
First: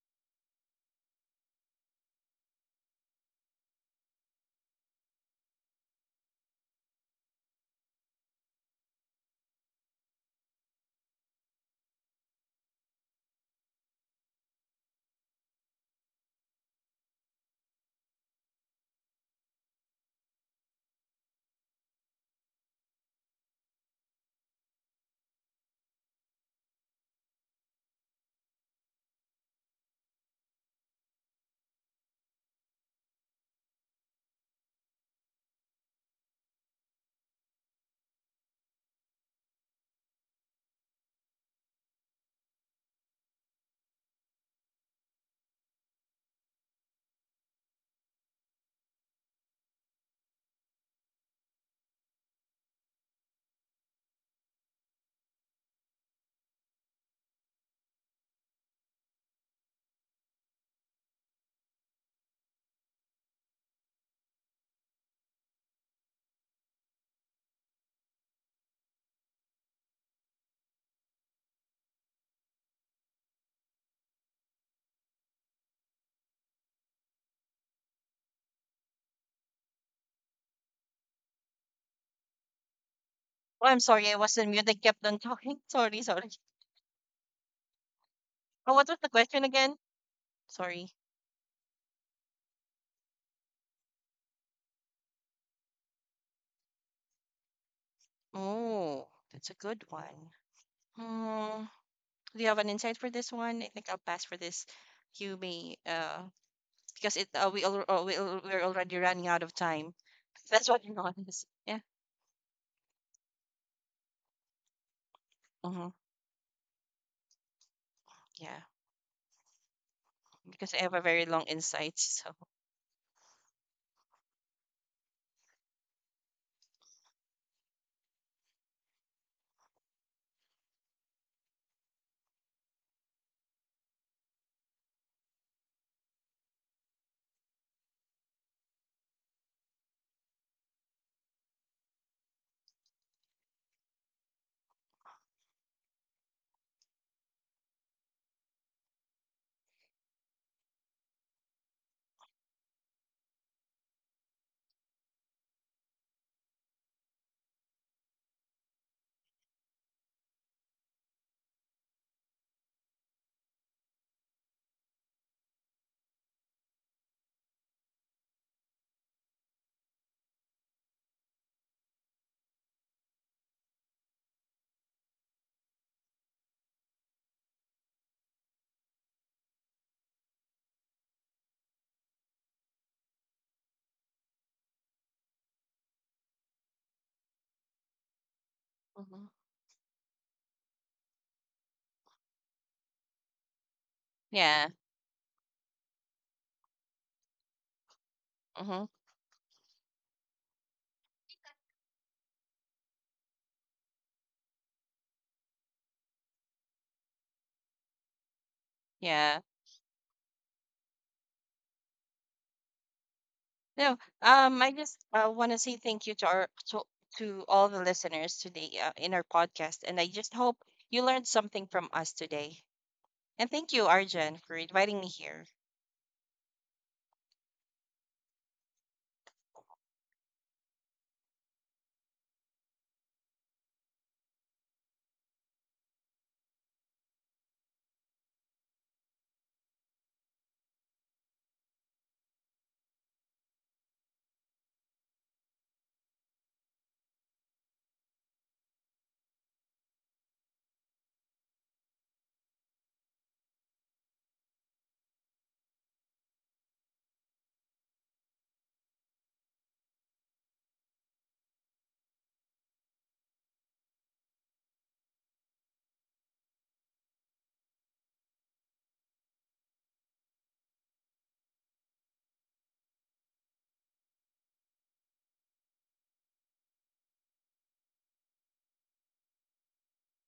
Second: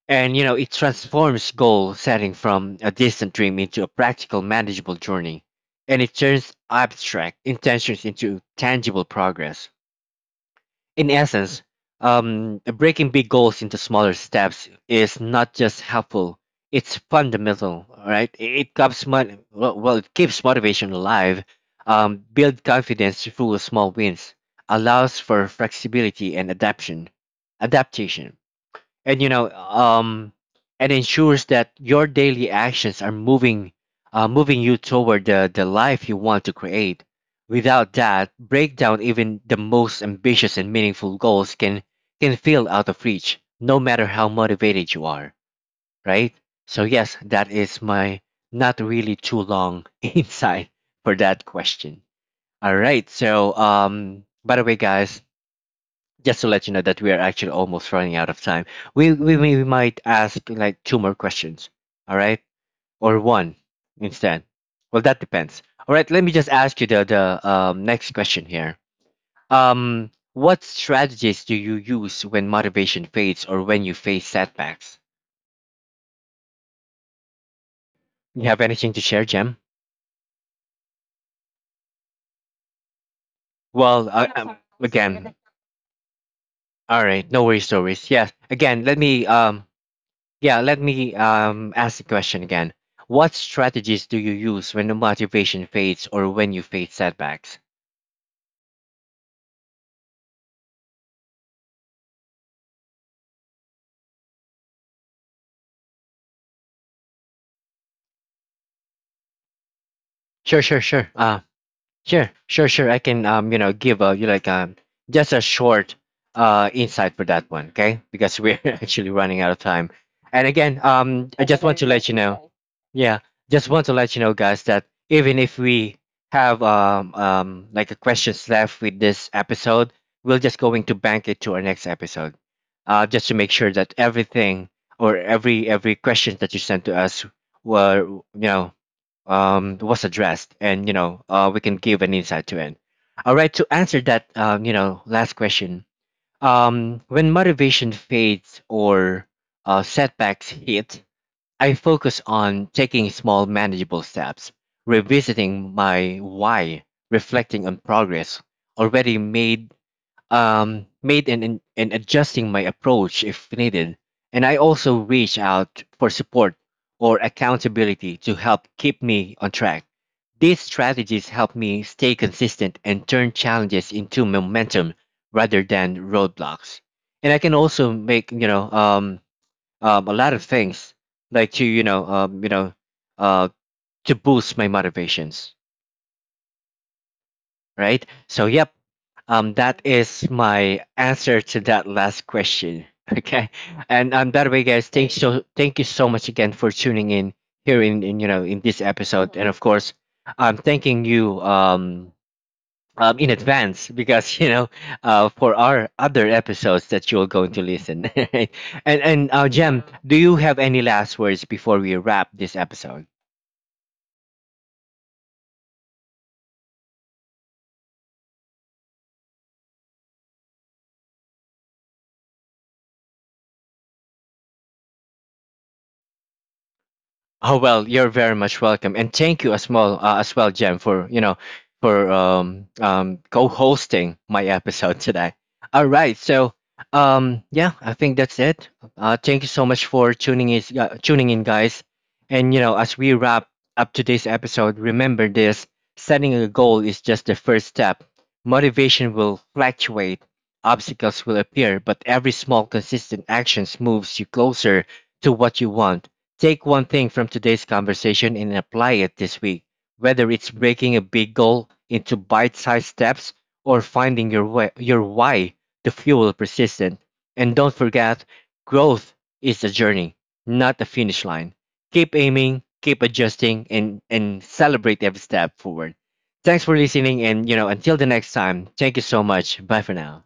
Speaker 1: and you know, it transforms goal setting from a distant dream into a practical, manageable journey. And it turns abstract intentions into tangible progress. In essence, um, breaking big goals into smaller steps is not just helpful, it's fundamental, all right? It, it, keeps, mon- well, well, It keeps motivation alive, um, build confidence through small wins, allows for flexibility and adaptation. adaptation and you know um and ensures that your daily actions are moving, uh, moving you toward the, the life you want to create. Without that breakdown, even the most ambitious and meaningful goals can can feel out of reach, no matter how motivated you are, right? So yes, that is my not really too long insight for that question. All right, so um, by the way, guys, just to let you know that we are actually almost running out of time. We we, we might ask like two more questions, all right, or one instead. Well, that depends. All right, let me just ask you the the um, next question here. Um, what strategies do you use when motivation fades or when you face setbacks? You have anything to share, Jem?
Speaker 2: Oh, I'm
Speaker 1: Well,
Speaker 2: sorry. I
Speaker 1: uh,
Speaker 2: was on
Speaker 1: um,
Speaker 2: mute. I kept on
Speaker 1: again,
Speaker 2: talking. Sorry, sorry.
Speaker 1: all right, no worries, no worries. Yes,
Speaker 2: Oh,
Speaker 1: again,
Speaker 2: what was
Speaker 1: let
Speaker 2: the
Speaker 1: me
Speaker 2: question
Speaker 1: um.
Speaker 2: again?
Speaker 1: Yeah, let
Speaker 2: Sorry.
Speaker 1: me um, ask the question again. What strategies do you use when the motivation fades or when you face setbacks?
Speaker 2: Oh, that's a good one. Hmm. Do you have an insight for this one? I think I'll pass for this. You may, uh, because it uh, we al uh, we al we're already running out of time.
Speaker 1: Sure,
Speaker 2: That's
Speaker 1: sure,
Speaker 2: what I'm
Speaker 1: sure. Uh,
Speaker 2: honest. Yeah.
Speaker 1: sure, sure, sure. I can um, you know, give a you like um, just a
Speaker 2: Mm-hmm.
Speaker 1: short uh insight for that one, okay? Because we're
Speaker 2: Yeah.
Speaker 1: actually running out of time. And
Speaker 2: Because I
Speaker 1: again,
Speaker 2: have a very
Speaker 1: um, I
Speaker 2: long
Speaker 1: just want to
Speaker 2: insight.
Speaker 1: let you
Speaker 2: So.
Speaker 1: know, yeah, just want to let you know, guys, that even if we have um um like a questions left with this episode, we will just going to bank it to our next episode, uh, just to make sure that everything or every every question that you sent to us were you know, um, was addressed, and you know, uh, we can give an insight to it. All right, to answer that, um, you know, last question. Um, when motivation fades or uh, setbacks hit, I focus on taking small, manageable steps, revisiting my why, reflecting on progress already made, um, made and, and and adjusting my approach if needed. And I also reach out for support or accountability to help keep me on track. These strategies help me stay consistent and turn challenges into momentum rather than roadblocks. And I can also make you know um, um a lot of things like to you know um, you know uh to boost my motivations, right? So yep,
Speaker 2: Mhm.
Speaker 1: um, that is my answer to that last question. Okay, and um, by the way,
Speaker 2: Yeah.
Speaker 1: guys, thanks so thank you so much again for tuning in here in, in you know in this
Speaker 2: Mm-hmm.
Speaker 1: episode, and of course, I'm thanking you um um, in advance because you know uh, for our other episodes that you're going to listen. And and
Speaker 2: Yeah.
Speaker 1: uh, Jem, do you have any last words before we wrap this episode?
Speaker 2: No. Um. I just uh, want to say thank you to our to to all the listeners today uh, in our podcast, and I just hope you learned something from us today. And thank you, Arjan, for inviting me here.
Speaker 1: Oh well, you're very much welcome, and thank you as well, uh, as well, Jem, for you know for um um co-hosting my episode today. All right, so um, yeah, I think that's it. Uh, thank you so much for tuning is uh, tuning in, guys. And you know, as we wrap up today's episode, remember this: setting a goal is just the first step. Motivation will fluctuate, obstacles will appear, but every small consistent actions moves you closer to what you want. Take one thing from today's conversation and apply it this week, whether it's breaking a big goal into bite sized steps or finding your, way, your why to fuel persistence. And don't forget, growth is a journey, not a finish line. Keep aiming, keep adjusting, and, and celebrate every step forward. Thanks for listening, and you know, until the next time, thank you so much. Bye for now.